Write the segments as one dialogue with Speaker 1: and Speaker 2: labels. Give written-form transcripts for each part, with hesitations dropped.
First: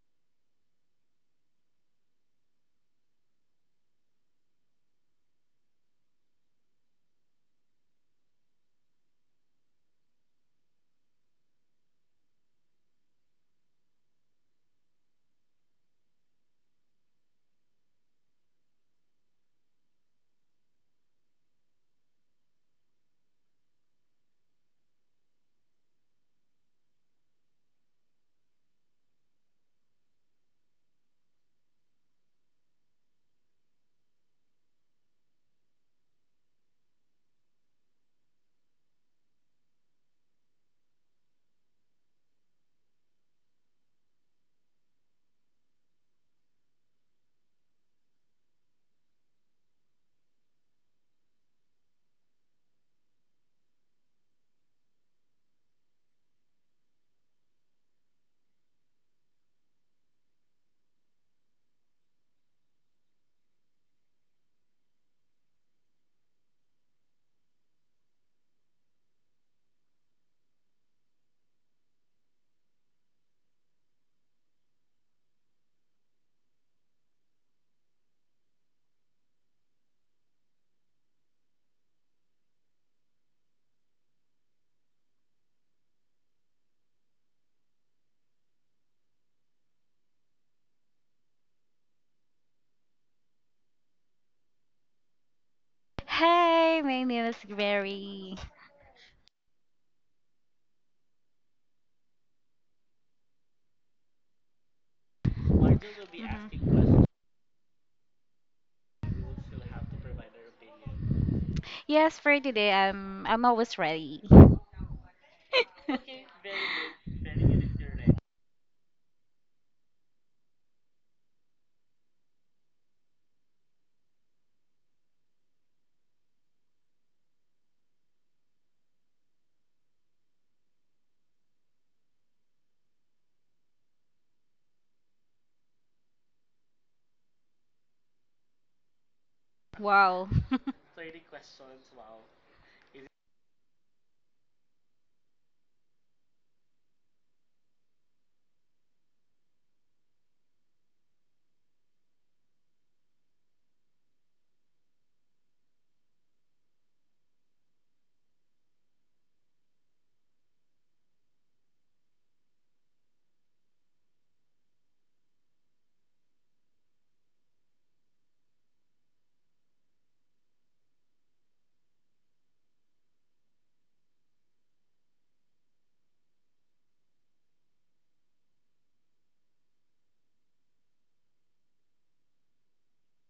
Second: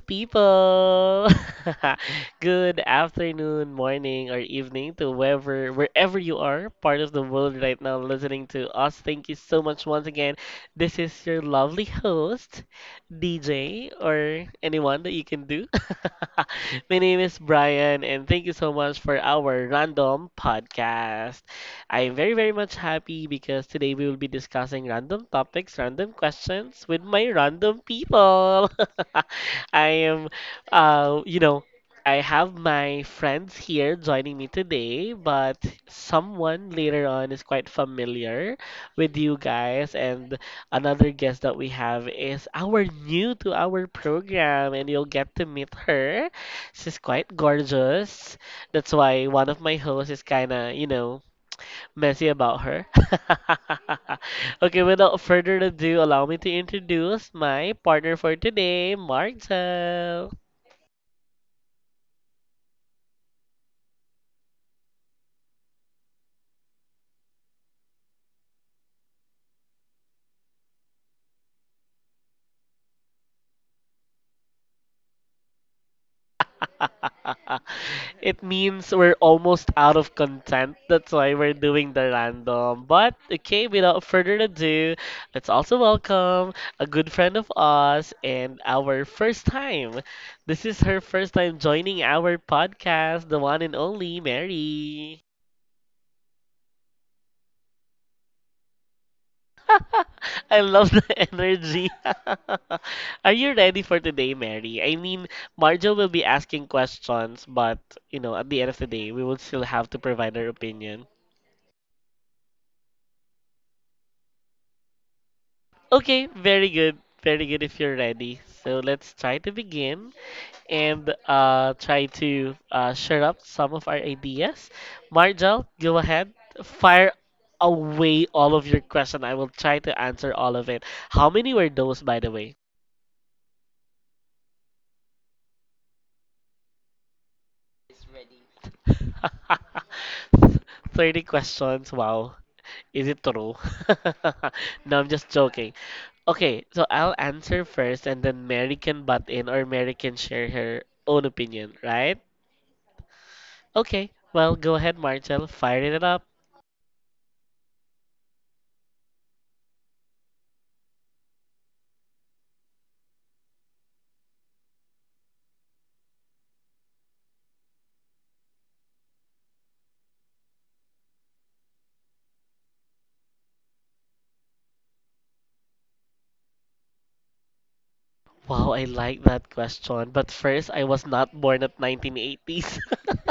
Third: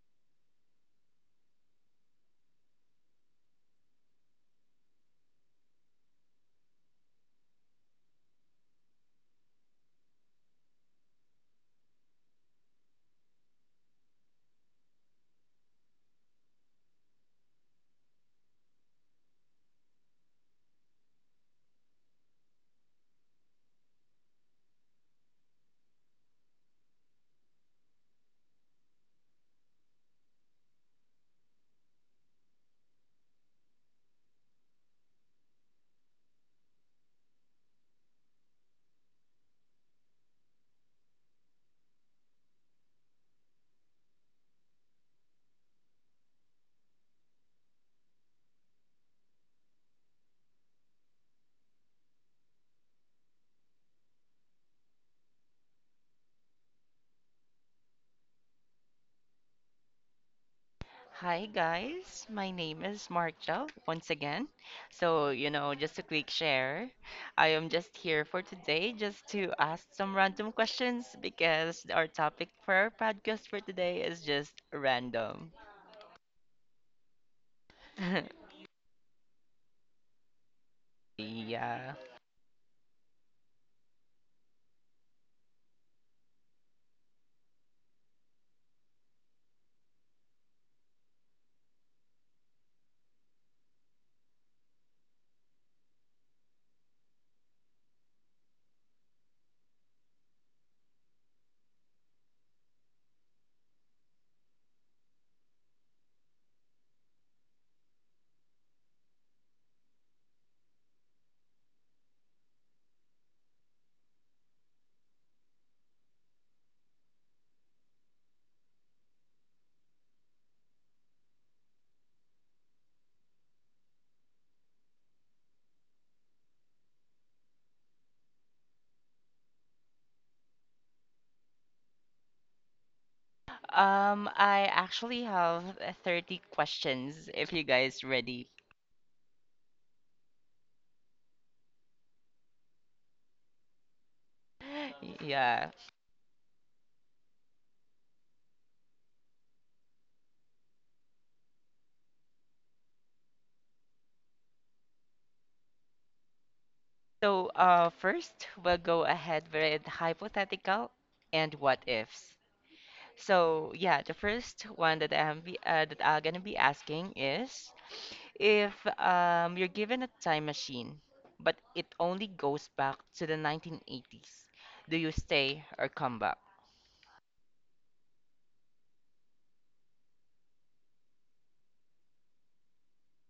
Speaker 1: people. Good afternoon, morning, or evening to whoever, wherever you are, part of the world right now, listening to us. Thank you so much once again. This is your lovely host, DJ, or anyone that you can do. My name is Brian, and thank you so much for our random podcast. I am very, very much happy because today we will be discussing random topics, random questions with my random people. I am, you know, I have my friends here joining me today, but someone later on is quite familiar with you guys. And another guest that we have is our new to our program, and you'll get to meet her. She's quite gorgeous. That's why one of my hosts is kind of messy about her. Okay, without further ado, allow me to introduce my partner for today, Marcel.
Speaker 2: Hi guys, my name is Marshall once again. Just a quick share. I am just here for today just to ask some random questions because our topic for our podcast for today is just random.
Speaker 1: It means we're almost out of content. That's why we're doing
Speaker 2: Yeah.
Speaker 1: the random. But okay, without further ado, let's also welcome a good friend of us and our first time. This is her first time joining our podcast, the one and only Mary.
Speaker 3: Hi, my name is Mary.
Speaker 1: I love the energy. Are you ready for today, Mary? I mean, Marjo will be asking
Speaker 3: Mhm.
Speaker 1: questions, but you know, at the end of the day, we will still have to provide our opinion.
Speaker 3: Yes, for today, I'm always ready.
Speaker 1: Okay, very good. Very good if you're ready. So let's try to begin and try to share up some of our ideas. Marjal, go ahead. Fire away all of your question. I will try to answer all of it. How many were those, by the way?
Speaker 2: I actually have 30 questions if you guys ready.
Speaker 3: Wow.
Speaker 1: 30 questions. Wow. Is it true? No, I'm just
Speaker 2: Yeah.
Speaker 1: joking. Okay, so I'll answer first and then Mary can butt in or Mary can share her own opinion, right? Okay, well, go ahead, Marcel. Fire it up.
Speaker 2: So, first, we'll go ahead with hypothetical and what ifs. So yeah, the first one that I'm gonna be asking is if you're given a time machine, but it only goes back to the 1980s, do you stay or come back?
Speaker 1: Wow, I like that question. But first, I was not born at 1980s.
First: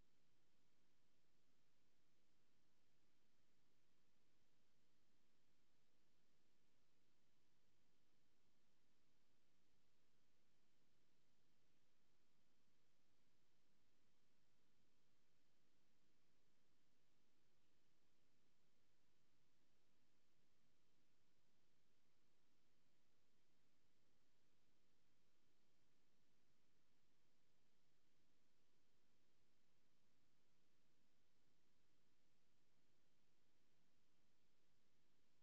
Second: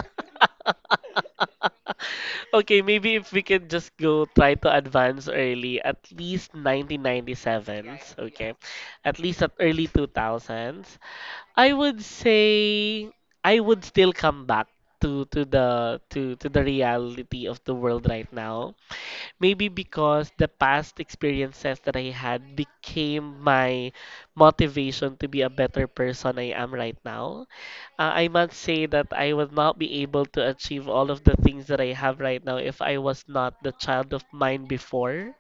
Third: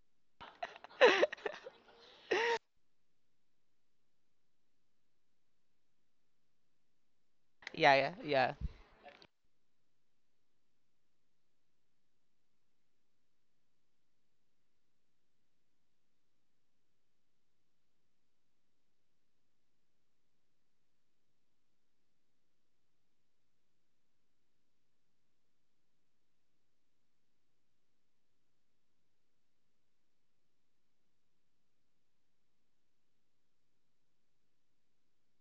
Speaker 1: Okay, maybe if we can just go try to advance early, at least
Speaker 2: Yeah, yeah,
Speaker 1: 1997s,
Speaker 2: yeah.
Speaker 1: okay? At least at early 2000s. I would say I would still come back to the reality of the world right now. Maybe because the past experiences that I had became my motivation to be a better person I am right now. I must say that I would not be able to achieve all of the things that I have right now if I was not the child of mine before.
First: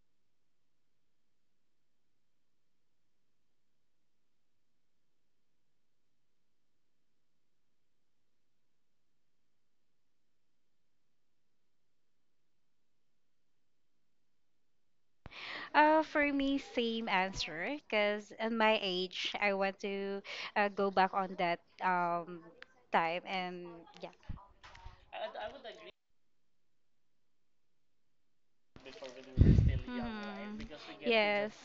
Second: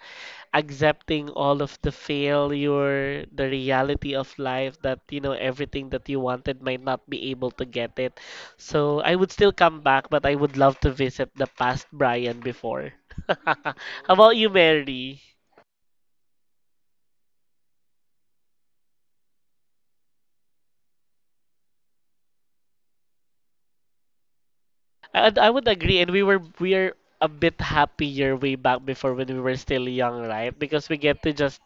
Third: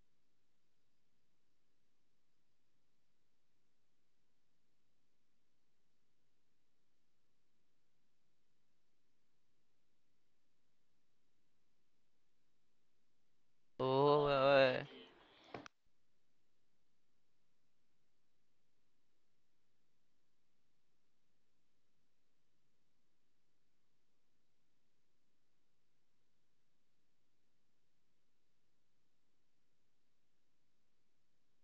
Speaker 1: Accepting all of the failure, the reality of life that, you know, everything that you wanted might not be able to get it. So I would still come back, but I would love to visit the past Brian before. How
Speaker 2: Oh,
Speaker 1: about you, Mary?
Speaker 3: For me, same answer. Cause at my age, I want to go back on that time and yeah.
Speaker 1: I would agree, and we are a bit happier way back before when we were still young, right?
Speaker 3: Mhm.
Speaker 1: Because we get to
Speaker 3: Yes.
Speaker 1: just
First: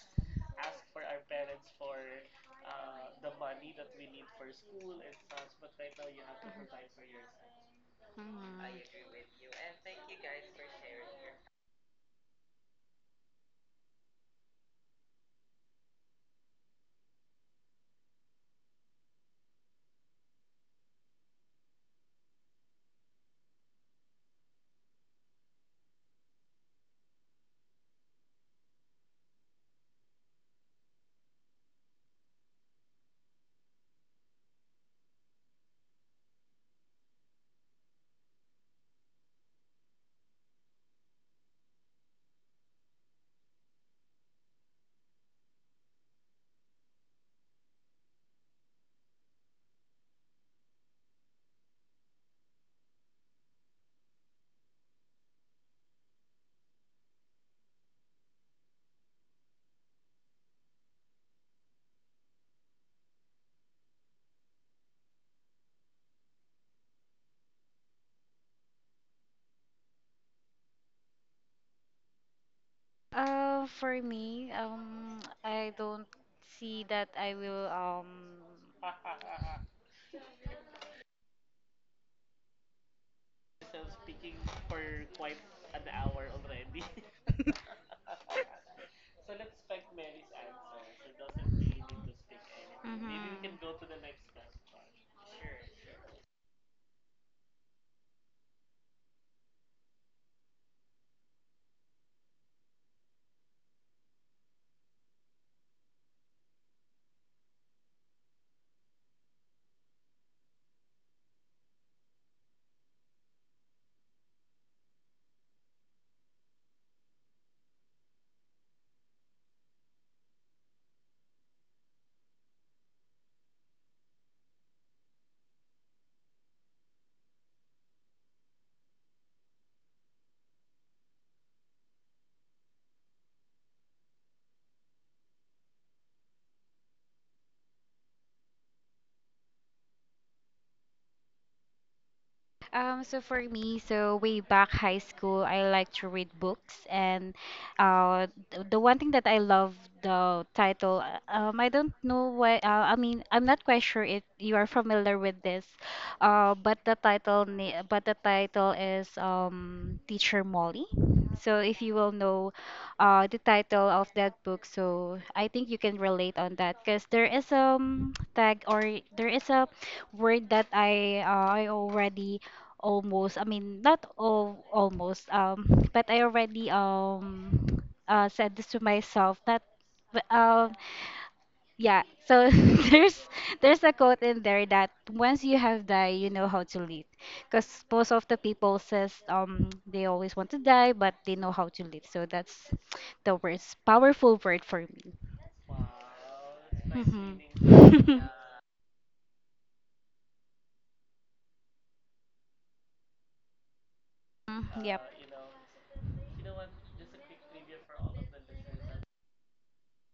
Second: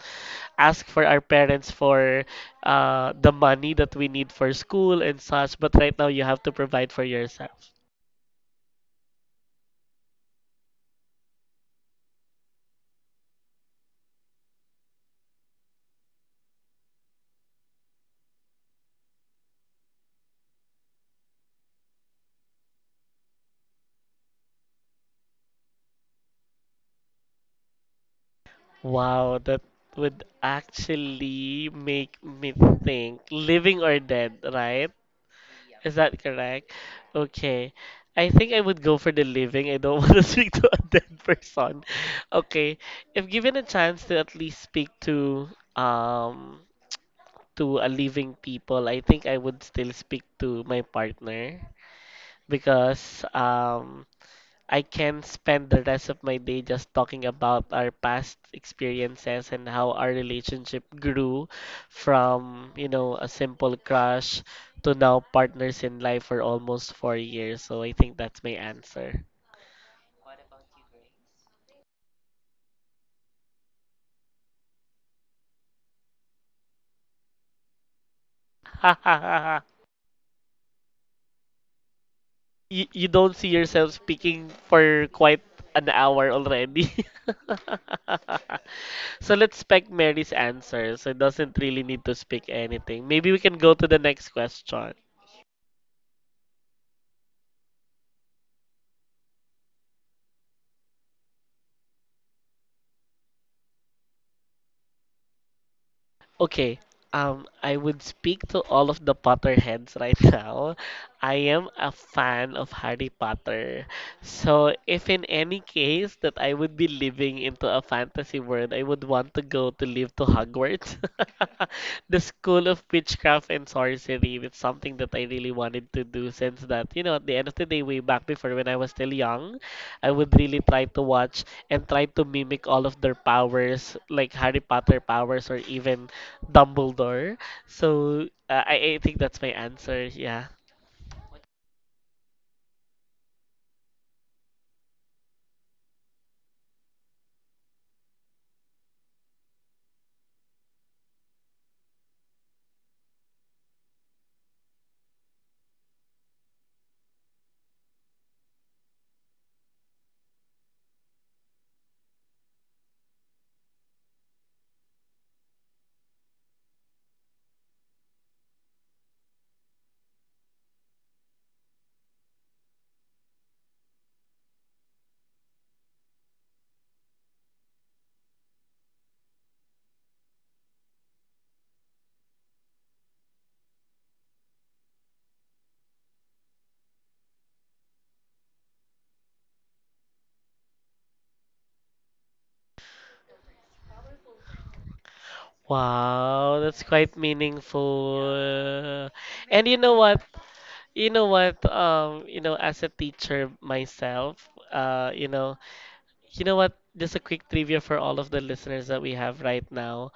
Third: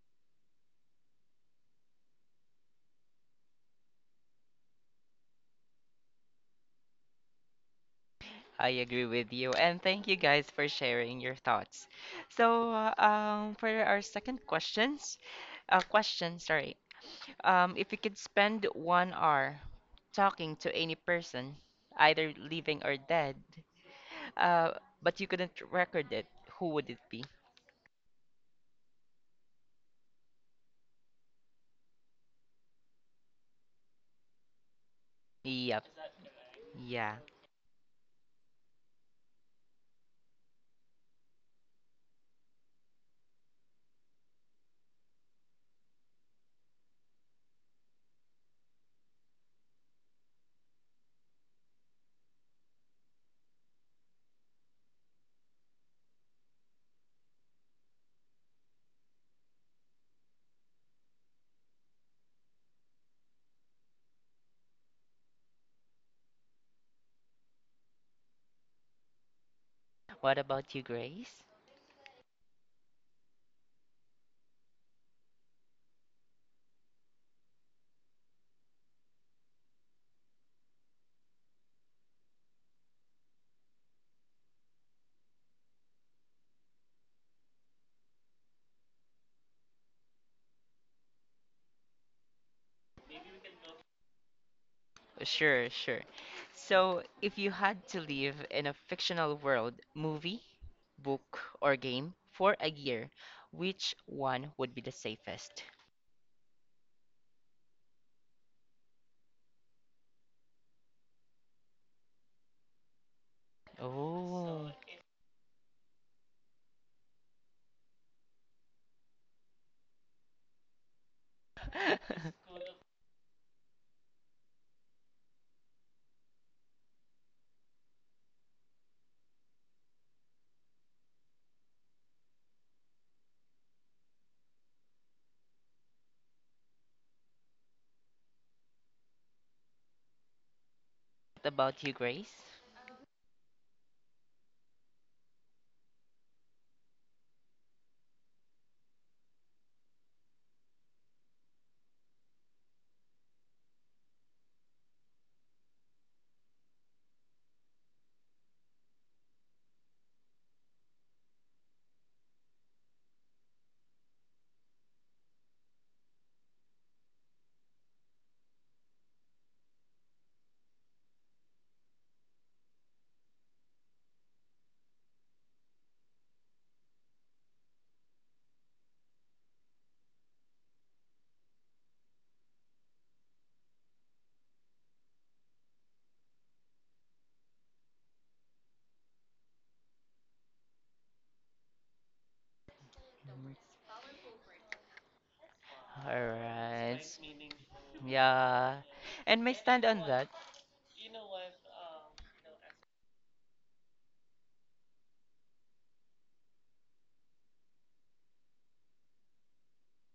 Speaker 1: ask for our parents for the money that we need for school and such. But right now, you have to provide for yourself.
Speaker 3: Mhm.
Speaker 2: I agree with you, and thank you guys for sharing your thoughts. So, for our second question, sorry. If you could spend 1 hour talking to any person, either living or dead, uh, but you couldn't record it, who would it be?
Speaker 1: Wow, that would actually make me think, living or dead, right?
Speaker 2: Yep.
Speaker 1: Is that correct?
Speaker 2: Yeah.
Speaker 1: Okay. I think I would go for the living. I don't want to speak to a dead person. Okay. If given a chance to at least speak um to a living people, I think I would still speak to my partner because I can spend the rest of my day just talking about our past experiences and how our relationship grew from, you know, a simple crush to now partners in life for almost 4 years. So I think that's my answer.
Speaker 2: What about you, Grace?
Speaker 3: For me, I don't see that I will
Speaker 1: You don't see yourself speaking for quite an hour already. So let's spec Mary's answer. So it doesn't really need to speak anything. Maybe we can go to the next question.
Speaker 2: Sure, sure. So, if you had to live in a fictional world, movie, book, or game for a year, which one would be the safest?
Speaker 1: Okay. I would speak to all of the Potterheads right now. I am a fan of Harry Potter.
Speaker 2: Oh.
Speaker 1: So, if in any case that I would be living into a fantasy world, I would want to go to live to Hogwarts, the
Speaker 2: What
Speaker 1: School of Witchcraft and Sorcery. It's something that I really wanted to do since that, you know, at the end of the day, way back before when I was still young, I would really try to watch and try to mimic all of their powers, like Harry Potter powers or even Dumbledore. So I think that's my answer. Yeah.
Speaker 2: about you, Grace?
Speaker 3: So for me, so way back high school, I like to read books, and the one thing that I love the title. I don't know why. I mean, I'm not quite sure if you are familiar with this, but the title is Teacher Molly. So if you will know, the title of that book, so I think you can relate on that, because there is a tag or there is a word that I already almost, I mean, not all almost, but I already said this to myself that, but, um yeah. So there's there's a quote in there that once you have died, you know how to live, because most of the people says they always want to die, but they know how to live. So that's the worst powerful word for me.
Speaker 1: Wow, that's
Speaker 2: Alright.
Speaker 1: quite
Speaker 3: Mhm.
Speaker 2: Yeah.
Speaker 1: meaningful.
Speaker 2: And my
Speaker 1: And you
Speaker 2: stand
Speaker 1: know
Speaker 2: on
Speaker 1: what?
Speaker 2: that.
Speaker 1: You know what? You know, as a teacher myself,
Speaker 3: Mm, yep.
Speaker 1: you know, You know what? Just a quick trivia for all of the listeners that we have right now.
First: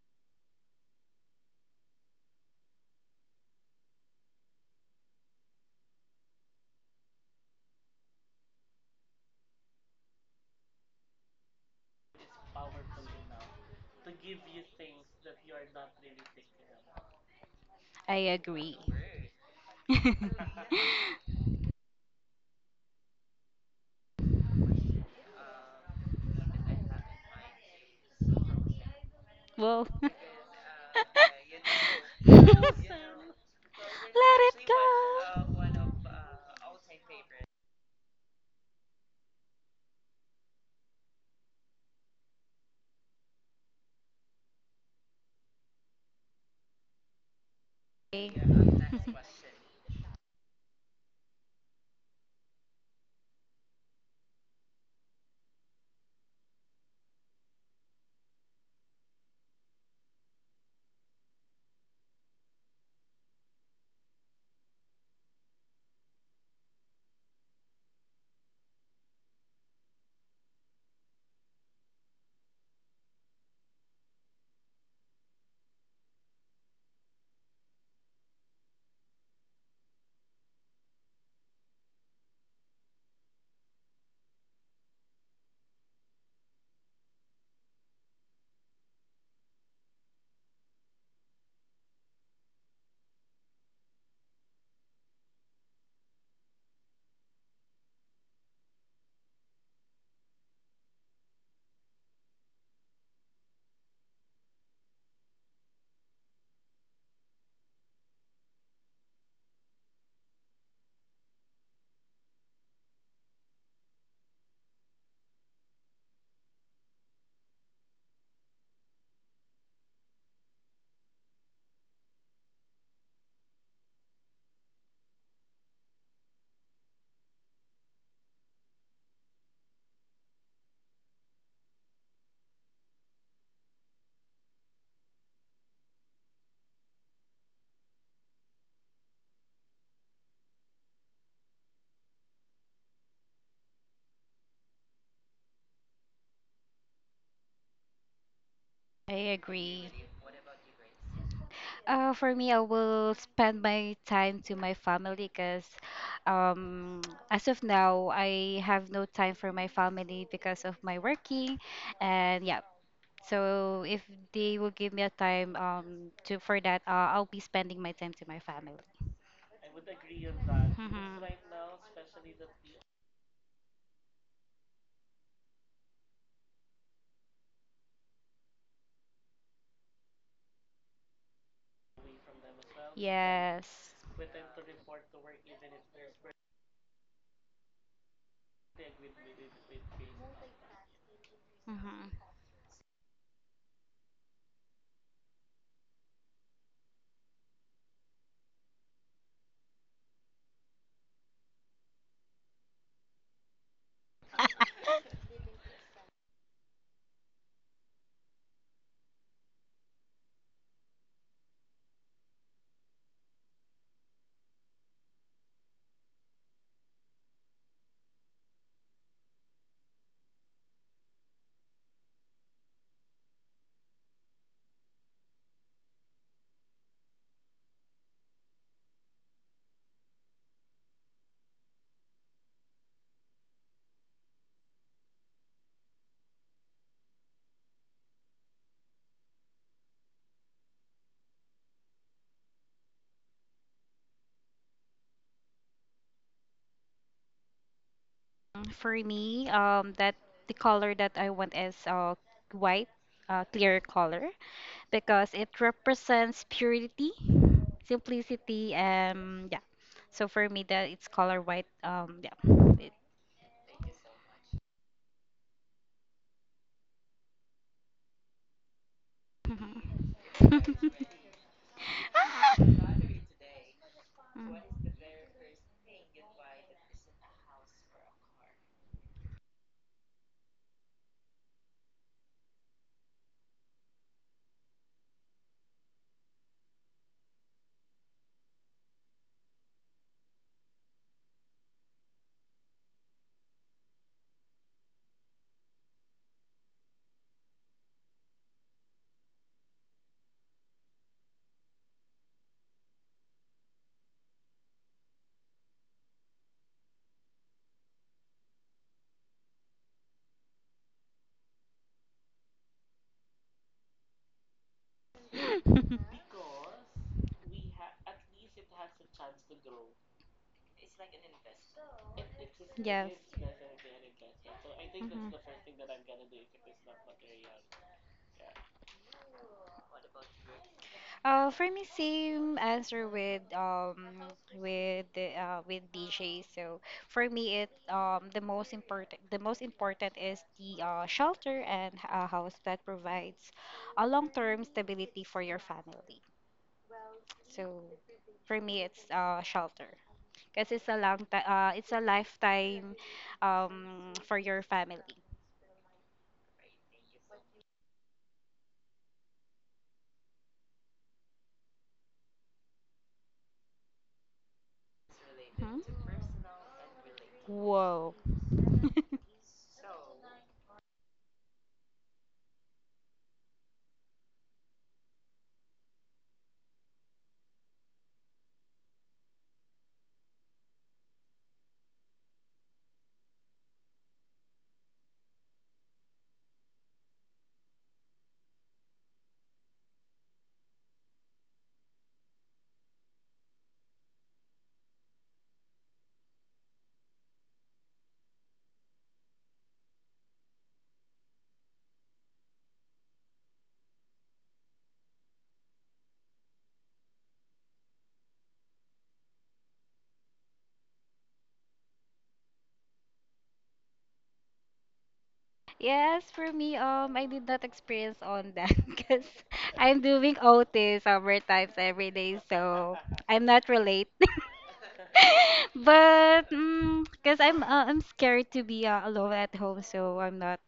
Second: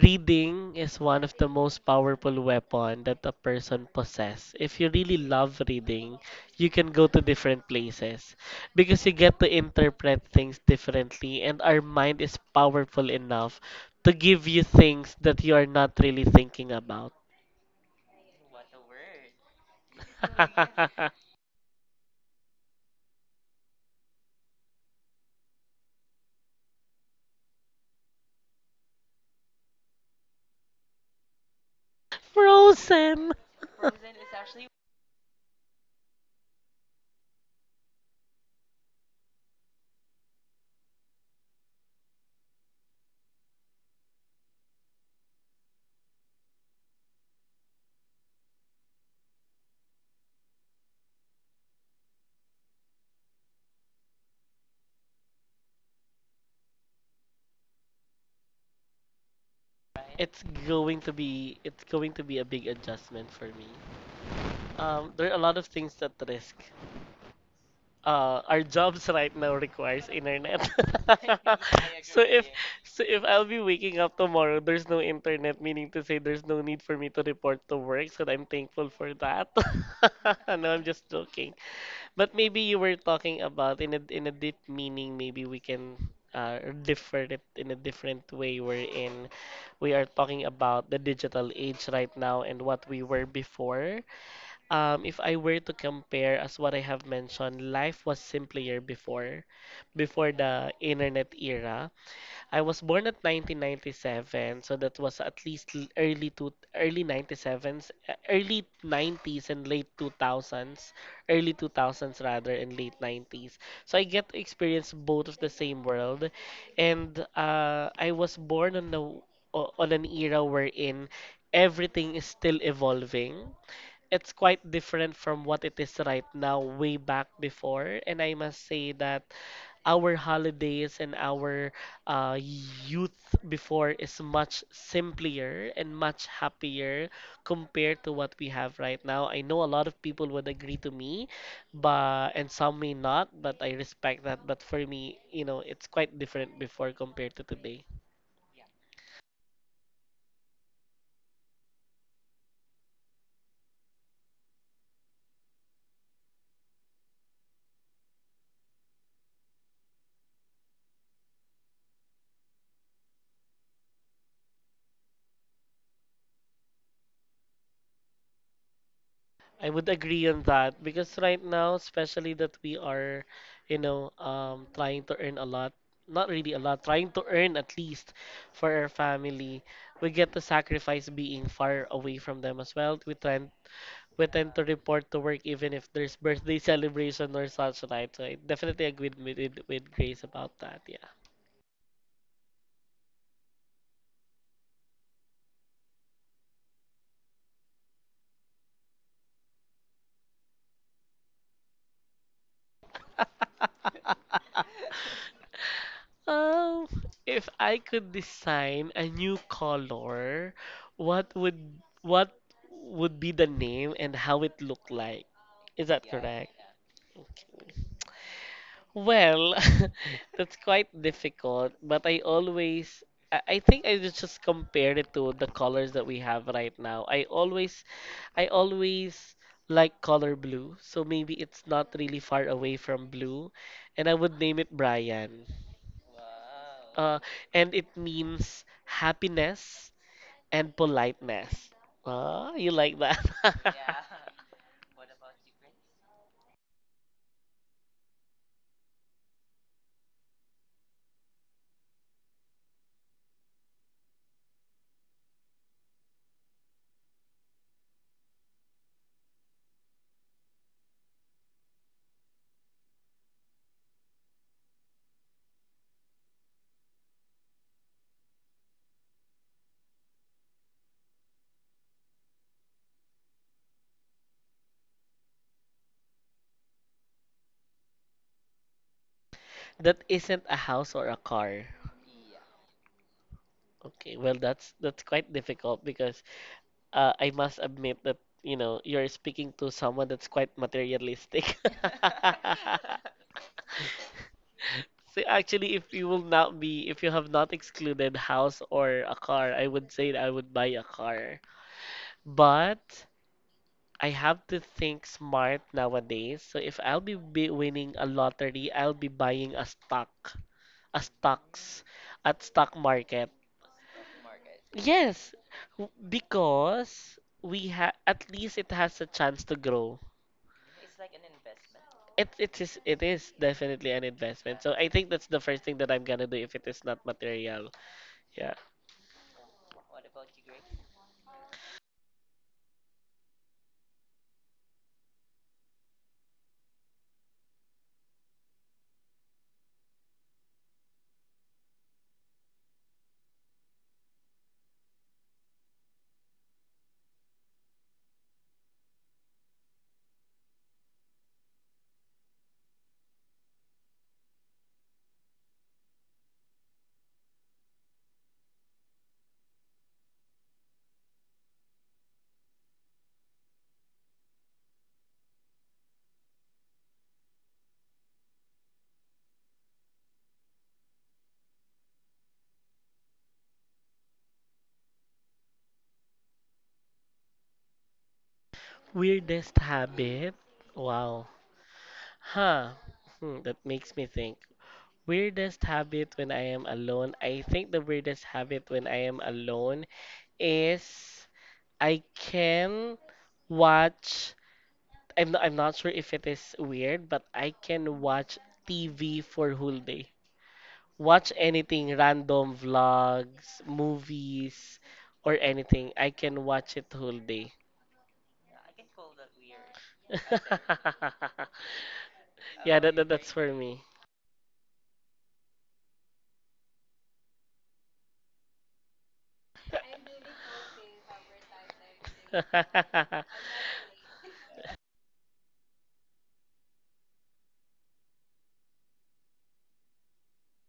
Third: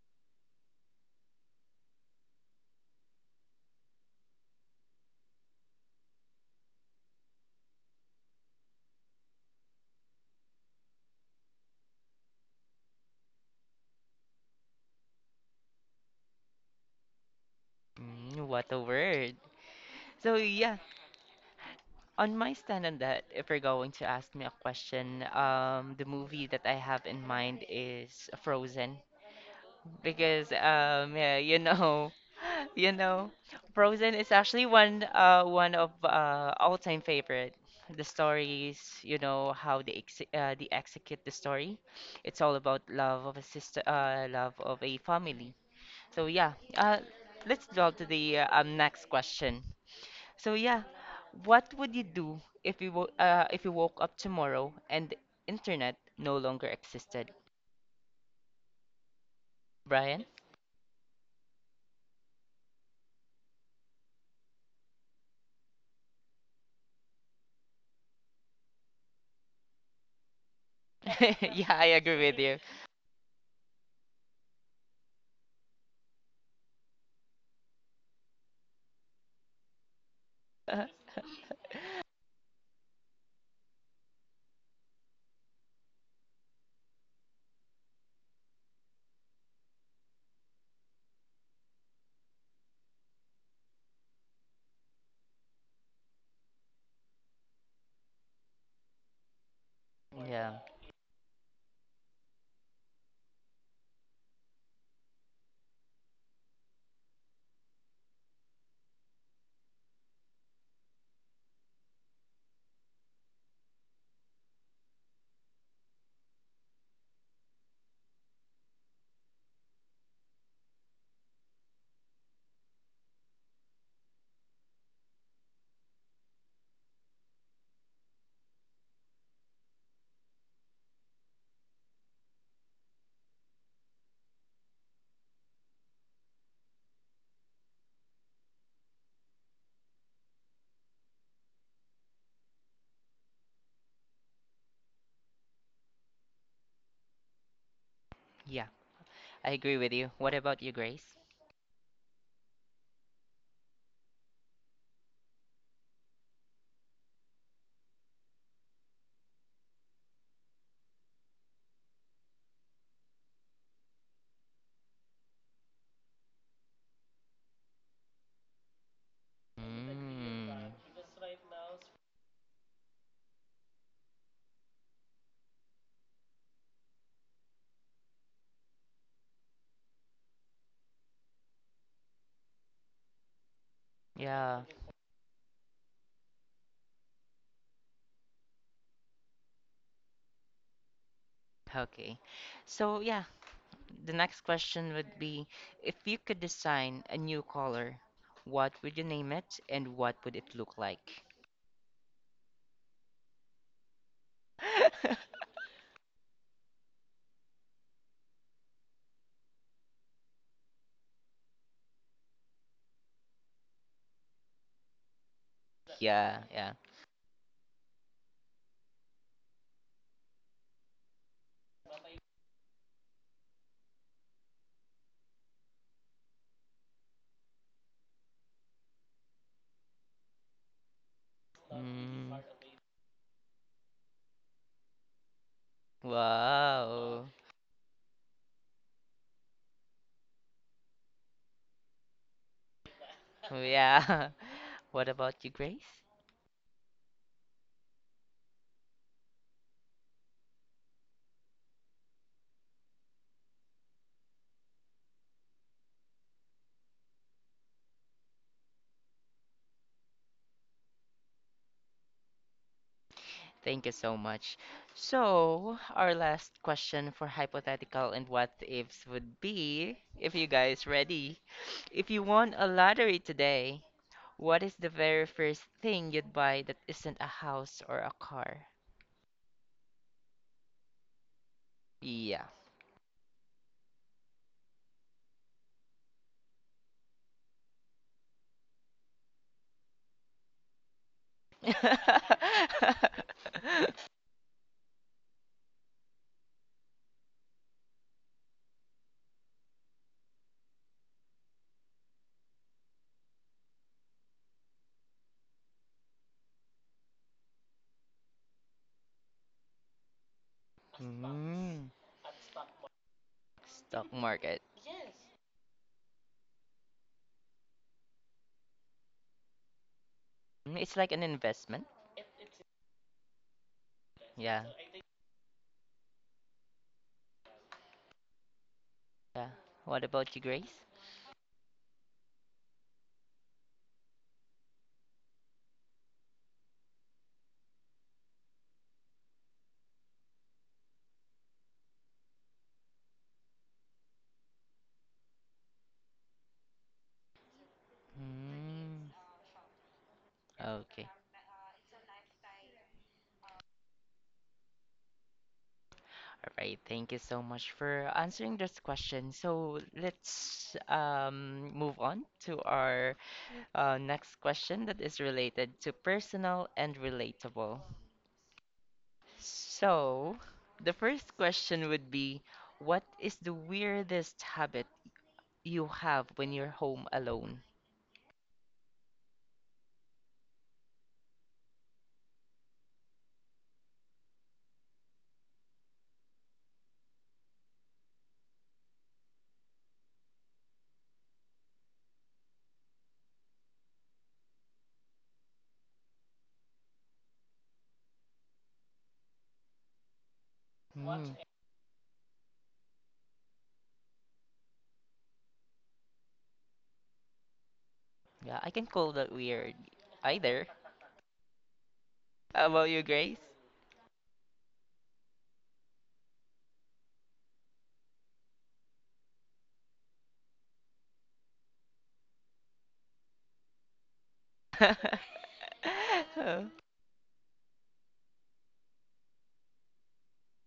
Speaker 1: Reading is one of the most powerful weapon that a person possess. If you really love reading, you can go to different places because you get to interpret things differently and our mind is powerful enough to give you things that you are not really thinking about.
Speaker 3: i
Speaker 2: Mm, what
Speaker 3: agree
Speaker 2: a word. So yeah, on my stand on that, if you're going to ask me a question, the movie that I have in mind is Frozen
Speaker 3: Well, let
Speaker 2: because you know,
Speaker 1: Frozen.
Speaker 2: Frozen is
Speaker 3: it
Speaker 2: actually
Speaker 3: go.
Speaker 2: one of all-time favorite. The stories, you know, how they execute the story. It's all about love of a sister, love of a family. So yeah, let's draw to
Speaker 3: Okay.
Speaker 2: the next question. So yeah, what would you do if you woke up tomorrow and the internet no longer existed, Brian?
Speaker 1: It's going to be a big adjustment for me. There are a lot of things at risk. Our jobs right now requires internet.
Speaker 2: Yeah, I
Speaker 1: so
Speaker 2: agree with
Speaker 1: if
Speaker 2: you.
Speaker 1: so if I'll be waking up tomorrow, there's no internet, meaning to say there's no need for me to report to work, so I'm thankful for that. No, I'm just joking. But maybe you were talking about in a deep meaning, maybe we can differ it in a different way wherein we are talking about the digital age right now and what we were before. If I were to compare, as what I have mentioned, life was simpler before, before
Speaker 2: Yeah,
Speaker 1: the internet era. I was born at 1997, so that was at least l- early to early 97s, early 90s and late 2000s, early 2000s rather, and late 90s. So I get to experience both of the same world, and I was born on the on an era wherein everything is still evolving. It's quite different from what it is right now way back before, and I must say that our holidays and our youth before is much simpler and much happier compared to what we have right now. I know a lot of people would agree to me, but and some may not, but I respect that. But for me, you know, it's quite different before compared to today.
Speaker 2: yeah,
Speaker 3: I
Speaker 2: I agree
Speaker 3: agree.
Speaker 2: with you. What about you, Grace?
Speaker 3: For me, I will spend my time to my family because, um, as of now, I have no time for my family because of my working, and yeah. So if they will give me a time, to for that, I'll be spending my time to my family.
Speaker 1: I would agree on
Speaker 2: Mm,
Speaker 1: that because
Speaker 3: Mhm.
Speaker 1: right now, especially that we are, trying to earn a lot, not really a lot, trying to earn at least for our family, we get to sacrifice being far away from them as well. We tend
Speaker 3: Yes.
Speaker 1: we tend
Speaker 2: yeah,
Speaker 1: to report to work even if there's birthday celebration or such like. So I definitely agree with with Grace about that. Yeah.
Speaker 3: hmm
Speaker 2: okay. So yeah, the next question would be if you could design a new color, what would you name it and what would it look like?
Speaker 1: Um, if I could design a new color, what would what would be the name and how it look like? Is that
Speaker 2: Yeah,
Speaker 1: correct?
Speaker 2: yeah.
Speaker 1: Well, that's quite difficult, but I think I would just compare it to the colors that we have right now. I always like color blue, so maybe it's not really
Speaker 2: Mm,
Speaker 1: far away from blue, and I would name it Brian uh,
Speaker 2: wow.
Speaker 1: and it means happiness and politeness. Ah, you like that?
Speaker 2: Yeah. What about you, Grace?
Speaker 3: For me, that the color that I want is white, clear color, because it represents purity, simplicity, and yeah. So for me, that it's color white. Yeah. It,
Speaker 2: Thank you so much. So, our last question for hypothetical and what ifs would be,
Speaker 3: Mhm.
Speaker 2: if you guys ready, if you won a lottery today, what is the very first thing you'd buy that isn't a house or a car?
Speaker 1: That isn't a house or a car.
Speaker 2: Yeah.
Speaker 1: Okay, well that's quite difficult because I must admit that you know you're speaking to someone that's quite materialistic. So actually, if you will not be, if you have not excluded house or a car, I would say that I would buy a car. But I have to think smart nowadays. So if I'll be winning a lottery, I'll be buying a stock, a stocks
Speaker 2: Mm,
Speaker 1: at stock market.
Speaker 2: stock market.
Speaker 1: Yes,
Speaker 3: Mm.
Speaker 1: because we have at least it has a chance to grow.
Speaker 2: Mm, it's like an investment.
Speaker 1: It it is it
Speaker 3: Yes.
Speaker 1: is definitely an investment.
Speaker 2: Yeah.
Speaker 1: So I think that's the first thing that
Speaker 3: hmm
Speaker 1: I'm gonna do if it is not material. Yeah.
Speaker 2: Yeah. What about you, Grace?
Speaker 3: For me, same answer with the with DJ. So for me, it the most important, is the shelter and a house that provides a long term stability for your family. So for me, it's
Speaker 2: Mm,
Speaker 3: shelter, because
Speaker 2: okay.
Speaker 3: it's a lifetime for your family.
Speaker 2: All right. Thank you so much for answering this question. So let's move on to our next question that is
Speaker 3: Hmm?
Speaker 2: related to personal and relatable.
Speaker 3: Whoa.
Speaker 2: So the first question would be, what is the weirdest habit you have when you're home alone?
Speaker 1: Weirdest habit. Wow. Huh. Hmm, that makes me think. Weirdest habit when I am alone. I think the weirdest habit when I am alone is I can watch. I'm not sure if it is weird, but I can watch TV for whole day. Watch
Speaker 2: Hmm.
Speaker 1: anything, random vlogs, movies, or anything. I can watch it whole day.
Speaker 2: Yeah, I can call that weird either. How
Speaker 1: Yeah,
Speaker 2: about
Speaker 1: that,
Speaker 2: you,
Speaker 1: that that's
Speaker 2: Grace?
Speaker 1: for me.
Speaker 3: Yes, for me, I did not experience on that because I'm doing OT summer times every day, so
Speaker 1: That
Speaker 3: I'm not relate. But because I'm scared to be alone at home, so I'm not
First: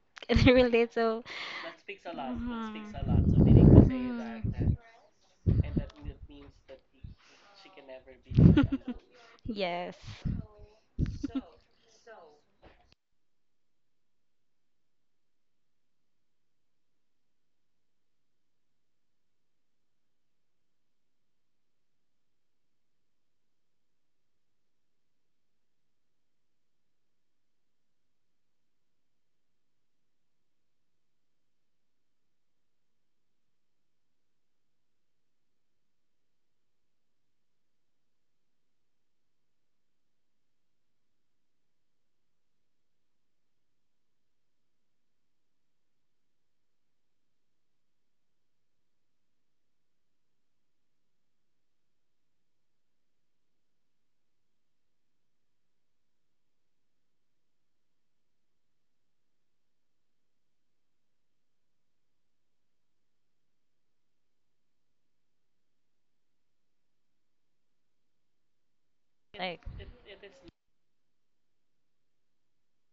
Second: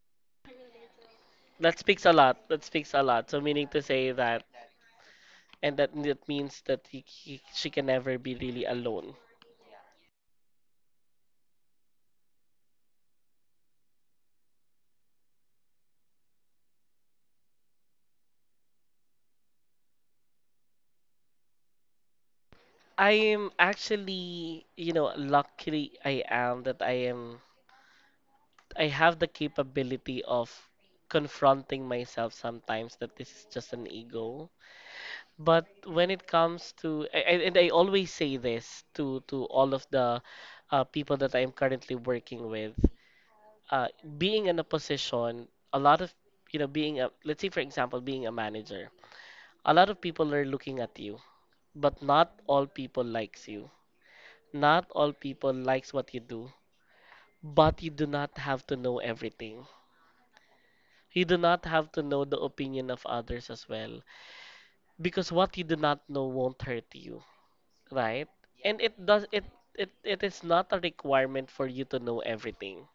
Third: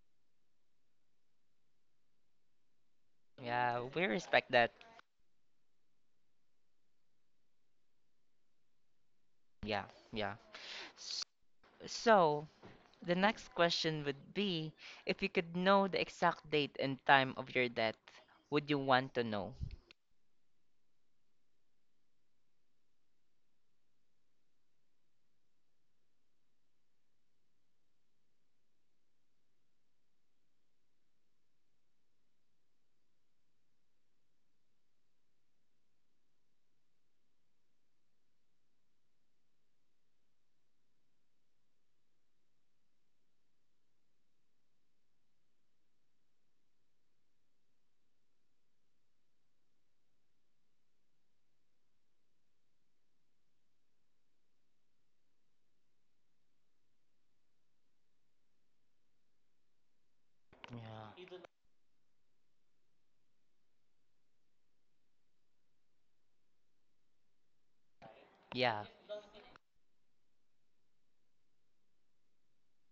Speaker 3: gonna relate. So.
Speaker 1: speaks a lot. That speaks a lot. So meaning
Speaker 2: Yeah,
Speaker 1: to
Speaker 2: we
Speaker 1: say that
Speaker 2: respect
Speaker 3: Mhm.
Speaker 2: that.
Speaker 1: and that that means that she can never be really
Speaker 3: Mm.
Speaker 1: alone.
Speaker 2: Yeah,
Speaker 3: Yes.
Speaker 2: yeah. S- So, the next question would be, if you could know the exact date and time of your death, would you want to know?
Speaker 1: I am actually, you know, luckily I am I have the capability of confronting myself sometimes that this is just an ego. But when it comes to and I always say this to all of the people that I am currently working with, uh, being in a position, a lot of being a let's say for example, being a manager, a lot of people are looking at you. But not all people likes you. Not all people likes what you do. But you do not have to know everything. You do
Speaker 2: Yeah.
Speaker 1: not have to know the opinion of others as well. Because what you do not know won't hurt you, right? And
Speaker 2: Yeah,
Speaker 1: it does it
Speaker 3: Like.
Speaker 1: It is not a requirement for you to know everything.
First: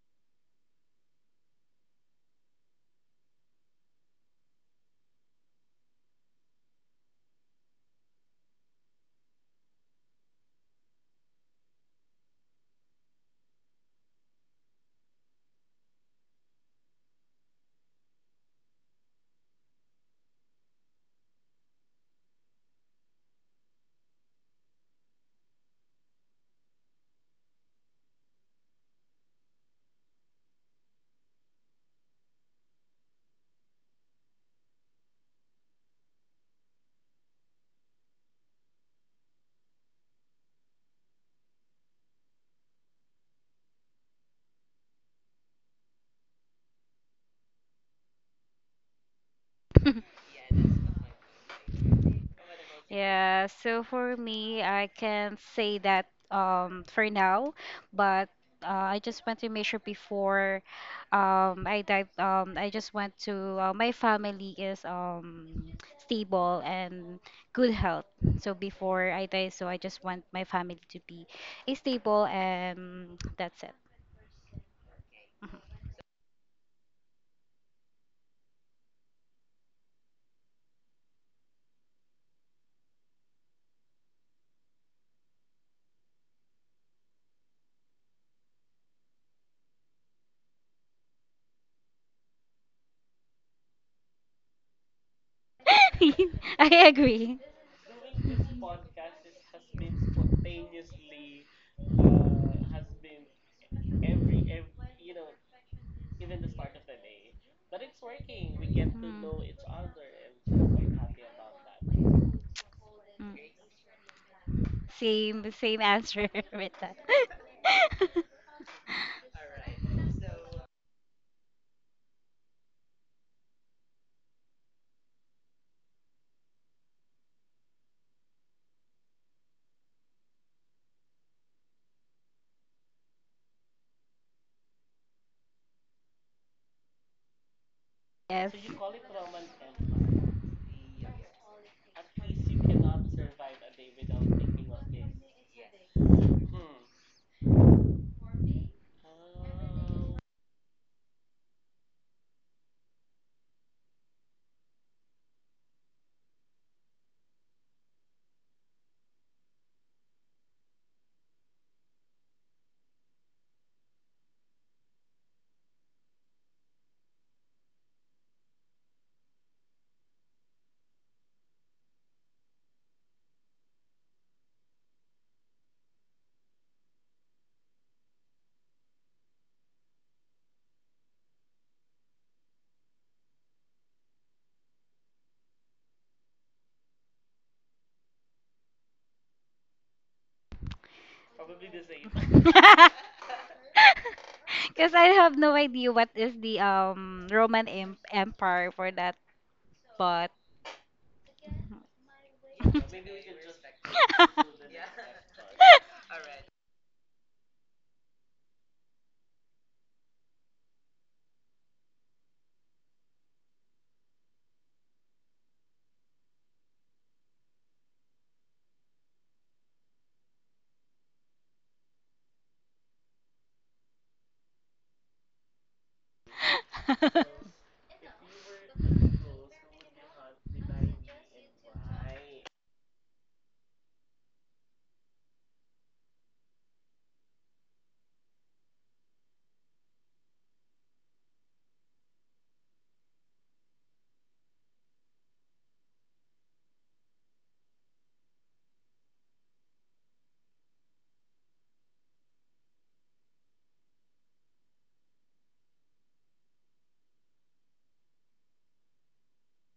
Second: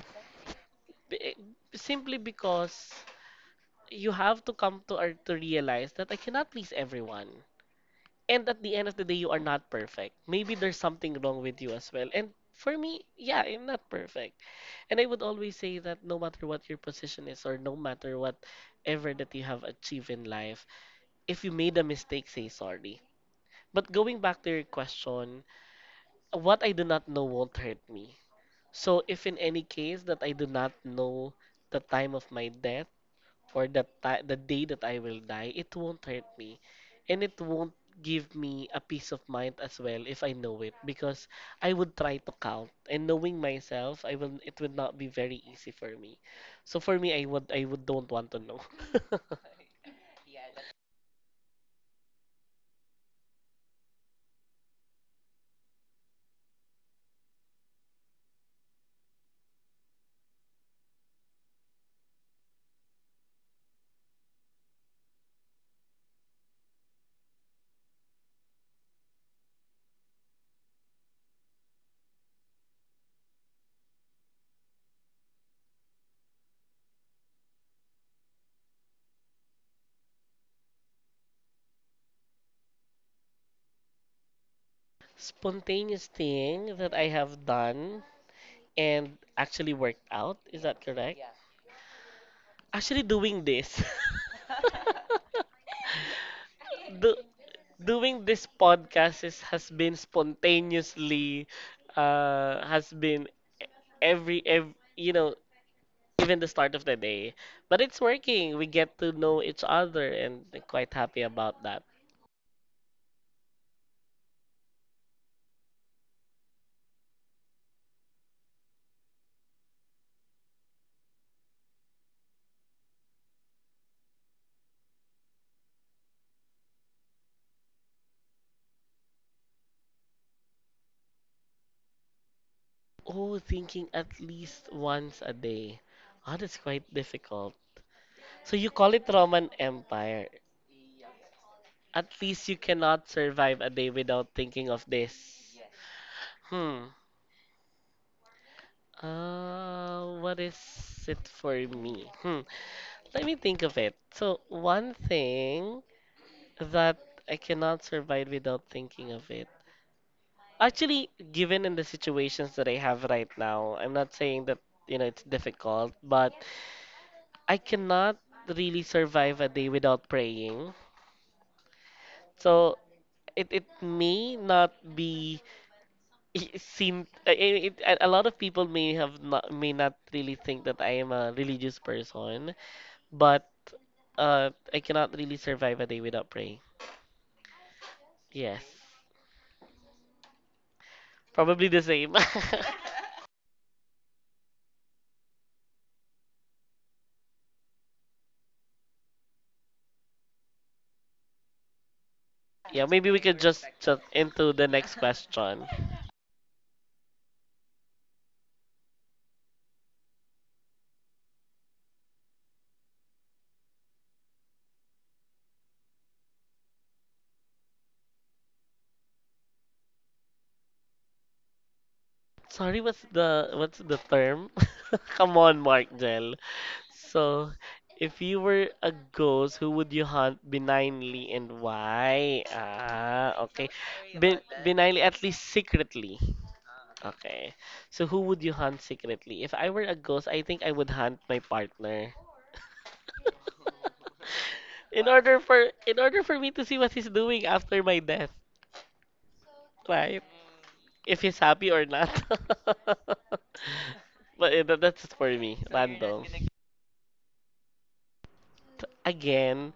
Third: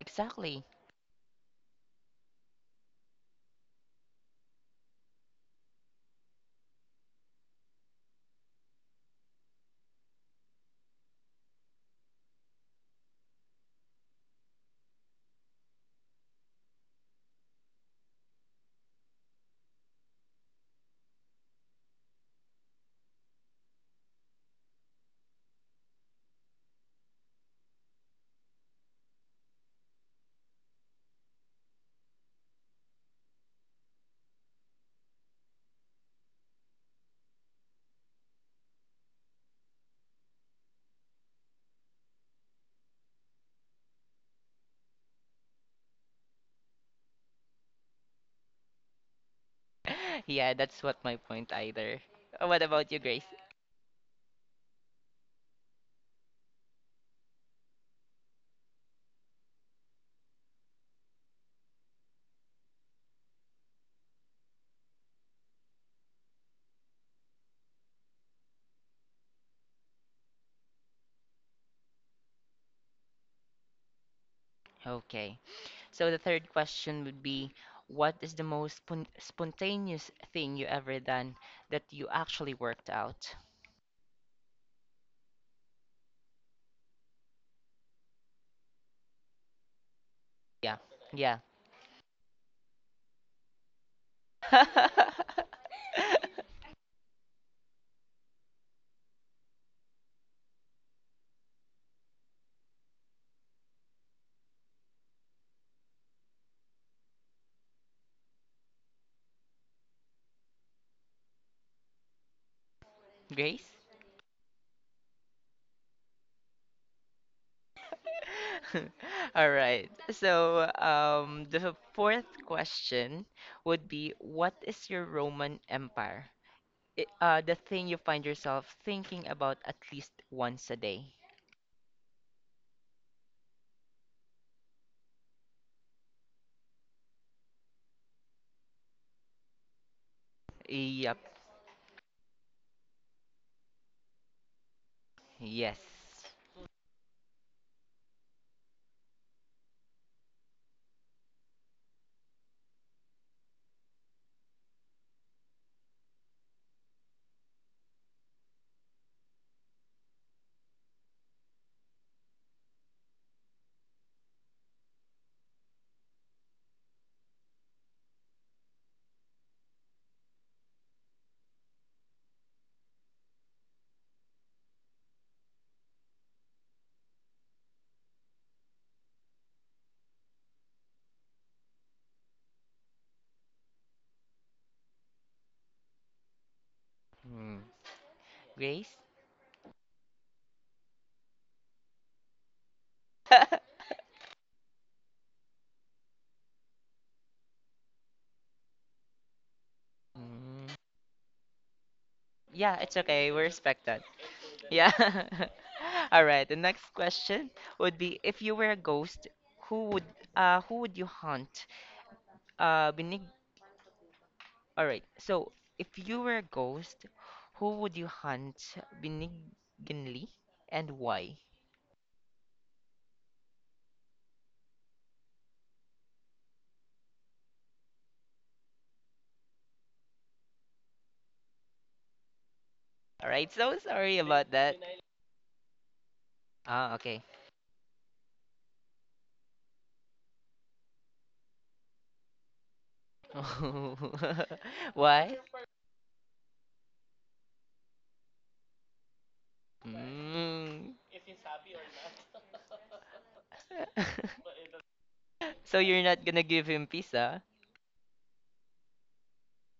Speaker 2: exactly.
Speaker 1: B- eh, Simply because you have to come to or to realize that I cannot please everyone. And at the end of the day, you are not perfect. Maybe there's something wrong with you as well, and for me, yeah, I'm not perfect. And I would always say that no matter what your position is, or no matter whatever that you have achieved in life, if you made a mistake, say sorry. But going back to your question, what I do not know won't hurt me. So if in any case that I do not know the time of my death, or the day that I will die, it won't hurt me, and it won't give me a peace of mind as well if I know it, because I would try to count, and knowing myself, I will it will not be very easy for me. So for me, I would don't want to know.
Speaker 2: Yeah, that's what my point either. What about you, Grace?
Speaker 3: Yeah, so for me, I can't say that for now, but I just want to make sure before, I just want to, my family is stable and good health. So before I die, so I just want my family to be stable, and that's it.
Speaker 2: Okay. So the third question would be, what is the most spontaneous thing you ever done that you actually worked out?
Speaker 1: Spontaneous thing that I have done and actually worked out, is
Speaker 2: Yeah.
Speaker 1: that correct?
Speaker 2: Yeah.
Speaker 1: Actually doing this.
Speaker 3: I
Speaker 1: Do,
Speaker 3: agree.
Speaker 1: doing this podcast is, has been spontaneously has been every even the start of the day, but it's working. We get to know each other, and I'm quite happy about that.
Speaker 3: Mm.
Speaker 2: Grace?
Speaker 3: Same, answer with that.
Speaker 2: All right. So, the fourth question would be, what is your Roman Empire? I The thing you find yourself thinking about at least once a day.
Speaker 1: Oh, thinking at least once a day. Oh, that's quite difficult.
Speaker 3: Yes.
Speaker 1: So you call it Roman Empire.
Speaker 2: Yep.
Speaker 1: At least you cannot survive a day without thinking of this.
Speaker 2: Yes.
Speaker 1: hmm what is it for me? Let me think of it. So, one thing that I cannot survive without thinking of it. Actually, given in the situations that I have right now, I'm not saying that, you know, it's difficult, but I cannot really survive a day without praying. So, it may not be seen I- a lot of people may not really think that I am a religious person, but I cannot really survive a day without praying.
Speaker 2: Hmm.
Speaker 1: Yes.
Speaker 2: Grace?
Speaker 1: Probably the same.
Speaker 3: Because I have no idea what is the Roman Empire for that, but
Speaker 2: Mm. Yeah,
Speaker 1: Yeah,
Speaker 2: it's
Speaker 1: maybe we
Speaker 2: okay. We
Speaker 1: could just
Speaker 2: respect that.
Speaker 1: jump into the
Speaker 2: Yeah.
Speaker 1: next question.
Speaker 2: All right. The next question would be, if you were a ghost, who would who would you hunt? Beneath All right. So, if you were a ghost, who would you hunt benignly and why?
Speaker 1: Sorry, what's the term? Come on, Mark Jell. So, if you were a ghost, who would you hunt benignly and why?
Speaker 2: All right.
Speaker 1: Ah, okay.
Speaker 2: So sorry about that.
Speaker 1: Benignly, at least secretly.
Speaker 2: Ah, okay.
Speaker 1: Okay. So who would you hunt secretly? If I were a ghost, I think I would hunt my partner.
Speaker 2: Why?
Speaker 1: In order for me to see what he's doing after my death. Right.
Speaker 2: Mm.
Speaker 1: If he's happy or not. But that's it for me.
Speaker 2: So you're not
Speaker 1: Random.
Speaker 2: gonna give him peace, huh?
Speaker 1: Again,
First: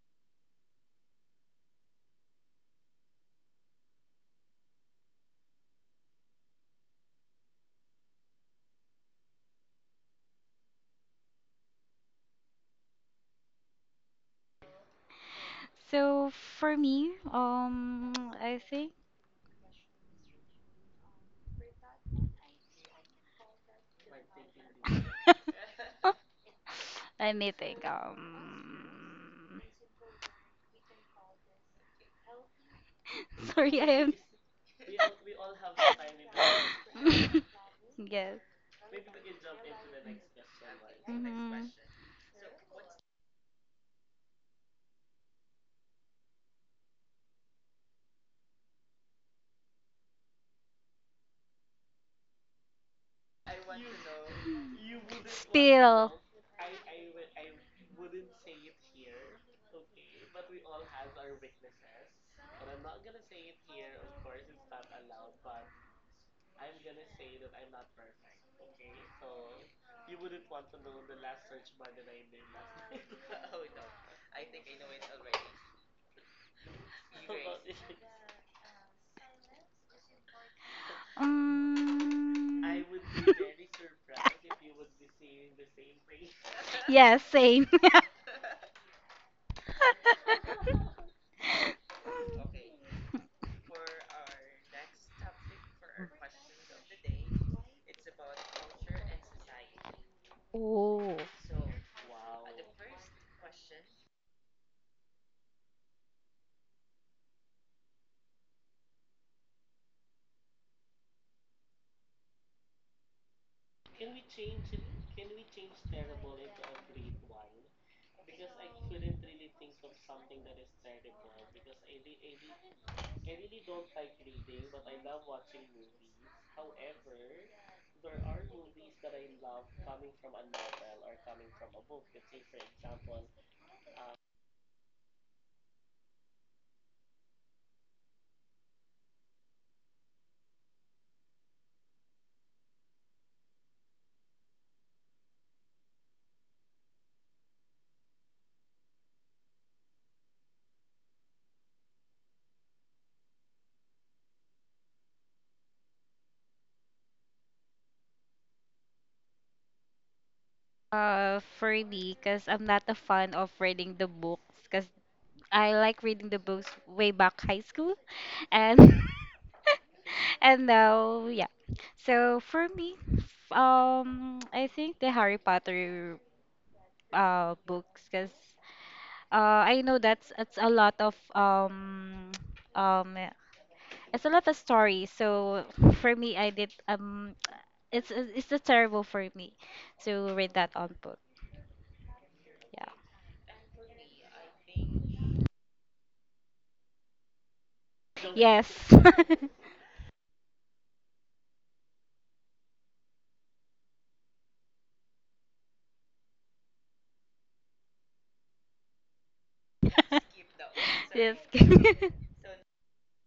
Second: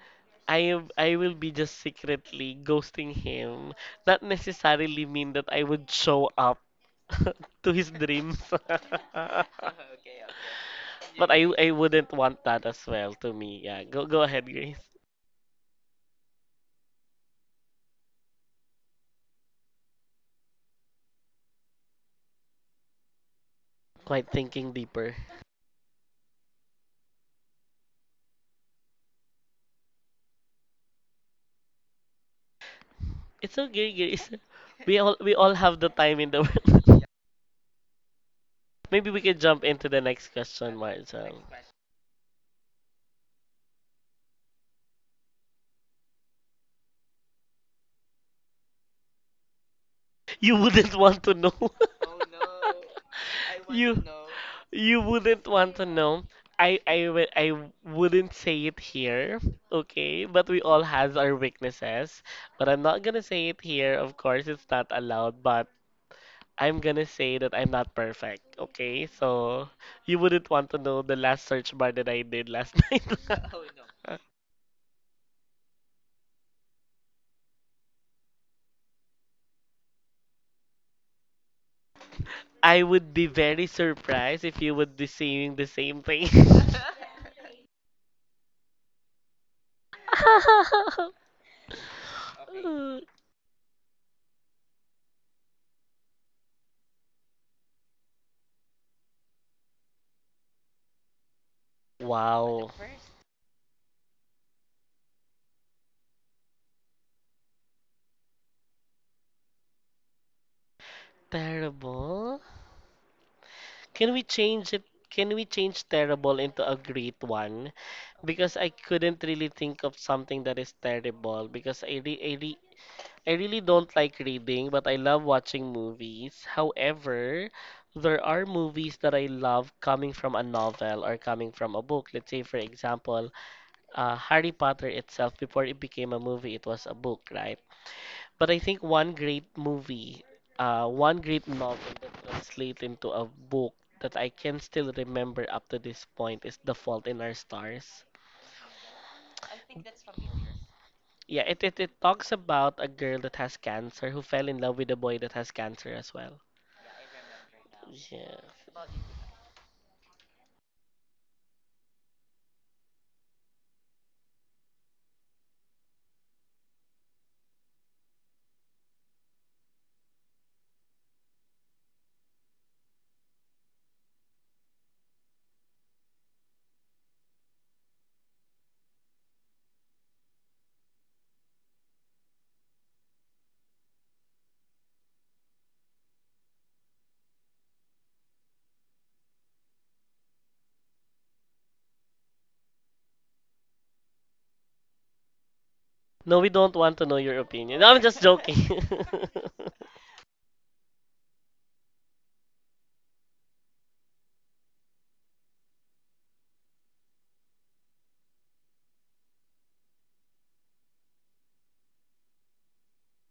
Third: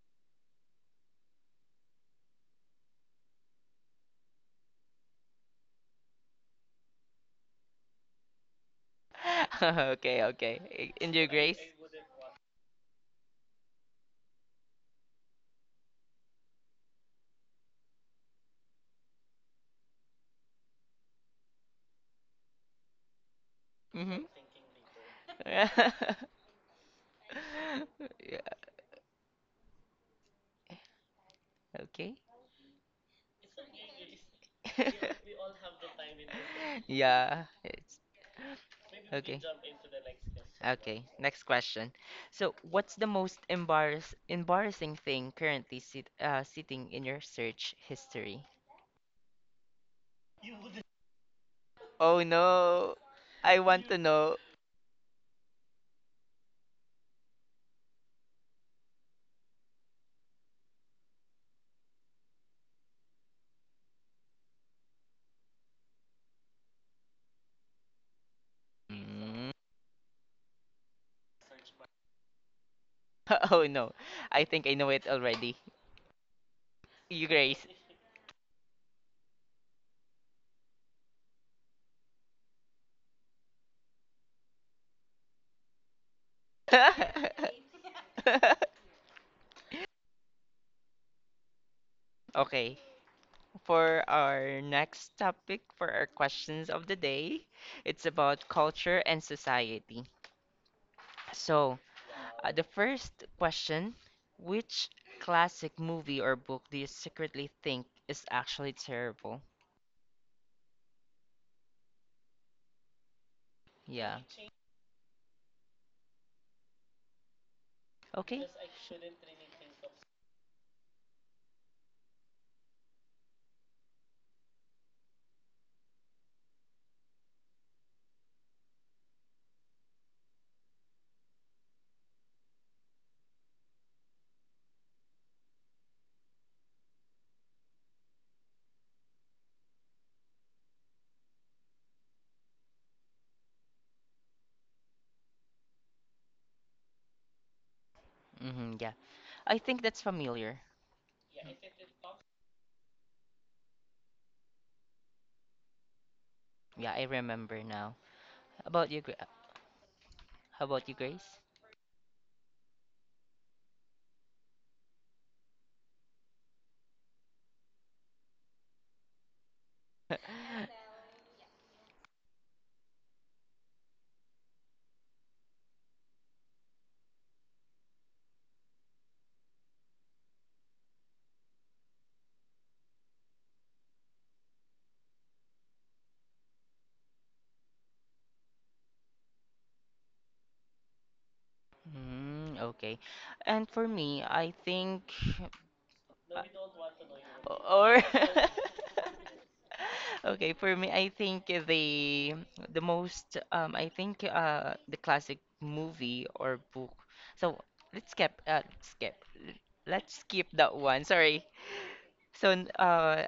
Speaker 1: I will be just secretly ghosting him. Not necessarily mean that I would show up to his dreams.
Speaker 2: Okay, okay. In your
Speaker 1: But I
Speaker 2: grace.
Speaker 1: I wouldn't want that as well to me. Yeah, go ahead, Grace.
Speaker 3: so for me, I think
Speaker 2: Mm-hmm.
Speaker 1: Quite thinking deeper.
Speaker 2: Yeah.
Speaker 3: let me think.
Speaker 2: Okay.
Speaker 1: It's
Speaker 3: Sorry, I
Speaker 1: okay,
Speaker 3: am.
Speaker 1: Grace. We all have the time in the
Speaker 2: Yeah, it's
Speaker 3: Yes.
Speaker 1: Maybe we can
Speaker 2: okay.
Speaker 1: jump into the next question,
Speaker 2: Okay,
Speaker 1: Marcel.
Speaker 2: next
Speaker 3: Mhm.
Speaker 2: question. So, what's the most embarrassing thing currently sitting in your search history?
Speaker 1: You wouldn't want to know.
Speaker 2: Oh no, I want to
Speaker 1: You
Speaker 2: know.
Speaker 1: you wouldn't want to
Speaker 3: Still.
Speaker 1: know. I wouldn't say it here, okay? But we all has our weaknesses. But I'm not gonna say it here. Of course, it's not allowed. But I'm gonna say that I'm not perfect, okay?
Speaker 2: Mm.
Speaker 1: So you wouldn't want to know the last search bar that I did last night.
Speaker 2: Oh no, I think I know it already. You Grace.
Speaker 3: Um,
Speaker 1: I would be very surprised if you would be saying the same thing.
Speaker 3: yes, same.
Speaker 2: Okay, for our next topic, for our questions of the day, it's about culture and society.
Speaker 3: Oh,
Speaker 2: So, the
Speaker 1: Wow.
Speaker 2: first question, which classic movie or book do you secretly think is actually terrible?
Speaker 1: Terrible? Can we
Speaker 2: Yeah.
Speaker 1: change it? Can we change terrible into a great one?
Speaker 2: Okay.
Speaker 1: Because I couldn't really think of something that is terrible because I really don't like reading, but I love watching movies. However, there are movies that I love coming from a novel or coming from a book. Let's say, for example, Harry Potter itself, before it became a movie, it was a book, right? But I think one great movie, one great novel that translates into a book that I can still remember up to this point is The Fault in Our Stars.
Speaker 2: Mm-hmm, yeah. I think that's familiar.
Speaker 1: Yeah, it talks about a girl that has cancer who fell in love with a boy that has cancer as well.
Speaker 2: Yeah, I remember now.
Speaker 1: Yeah.
Speaker 2: How about you, Gra- how about you, Grace?
Speaker 3: for me, because I'm not a fan of reading the books, because I like reading the books way back high school, and and now yeah. So for me, I think the Harry Potter books, cause I know that's, it's a lot of um it's a lot of stories. So for me, I did it's a terrible for me to read that on book.
Speaker 2: Mm,
Speaker 3: Yeah.
Speaker 2: okay. And for me, I think.
Speaker 1: No, we don't want to know your opinion. No, I'm
Speaker 2: Or
Speaker 1: just joking.
Speaker 3: Yes.
Speaker 2: okay, for me, I think the most I think the classic movie or book. So let's skip. Let's skip that one.
Speaker 3: Yes.
Speaker 2: Sorry. So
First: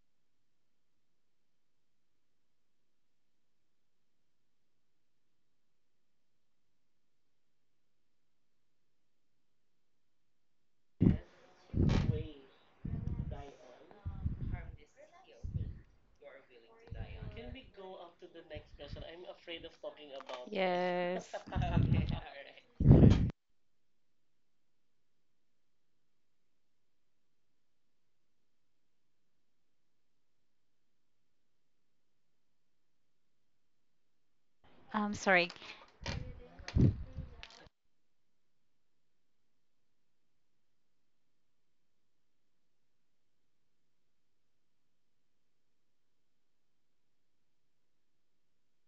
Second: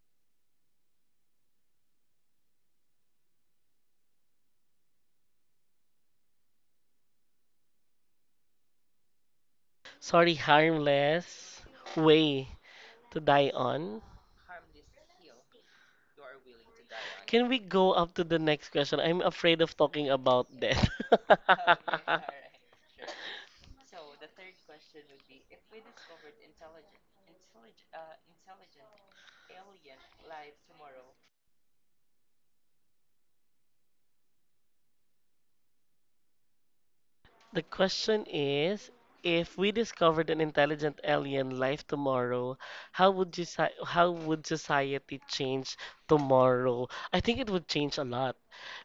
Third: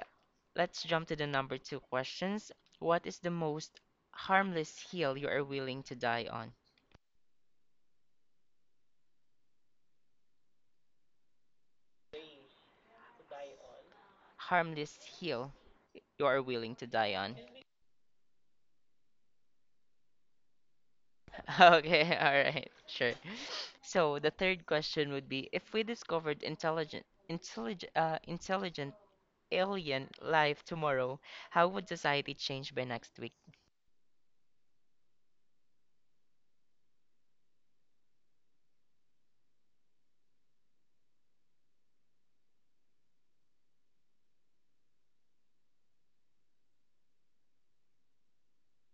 Speaker 2: let's jump to the number two questions. What is the most harmless hill you are willing to die on?
Speaker 1: Sorry, harmless way to die on.
Speaker 2: Harmless hill you are willing to die on.
Speaker 1: Can we go up to the next question? I'm afraid of talking about death.
Speaker 3: Yes.
Speaker 2: Okay,
Speaker 1: Okay.
Speaker 2: all right, sure. So the third question would be if we discovered intelligent alien life tomorrow, how would society change by next week?
Speaker 3: I'm sorry.
Speaker 1: The question is, if we discovered an intelligent alien life tomorrow, how would society change tomorrow? I think it would change a lot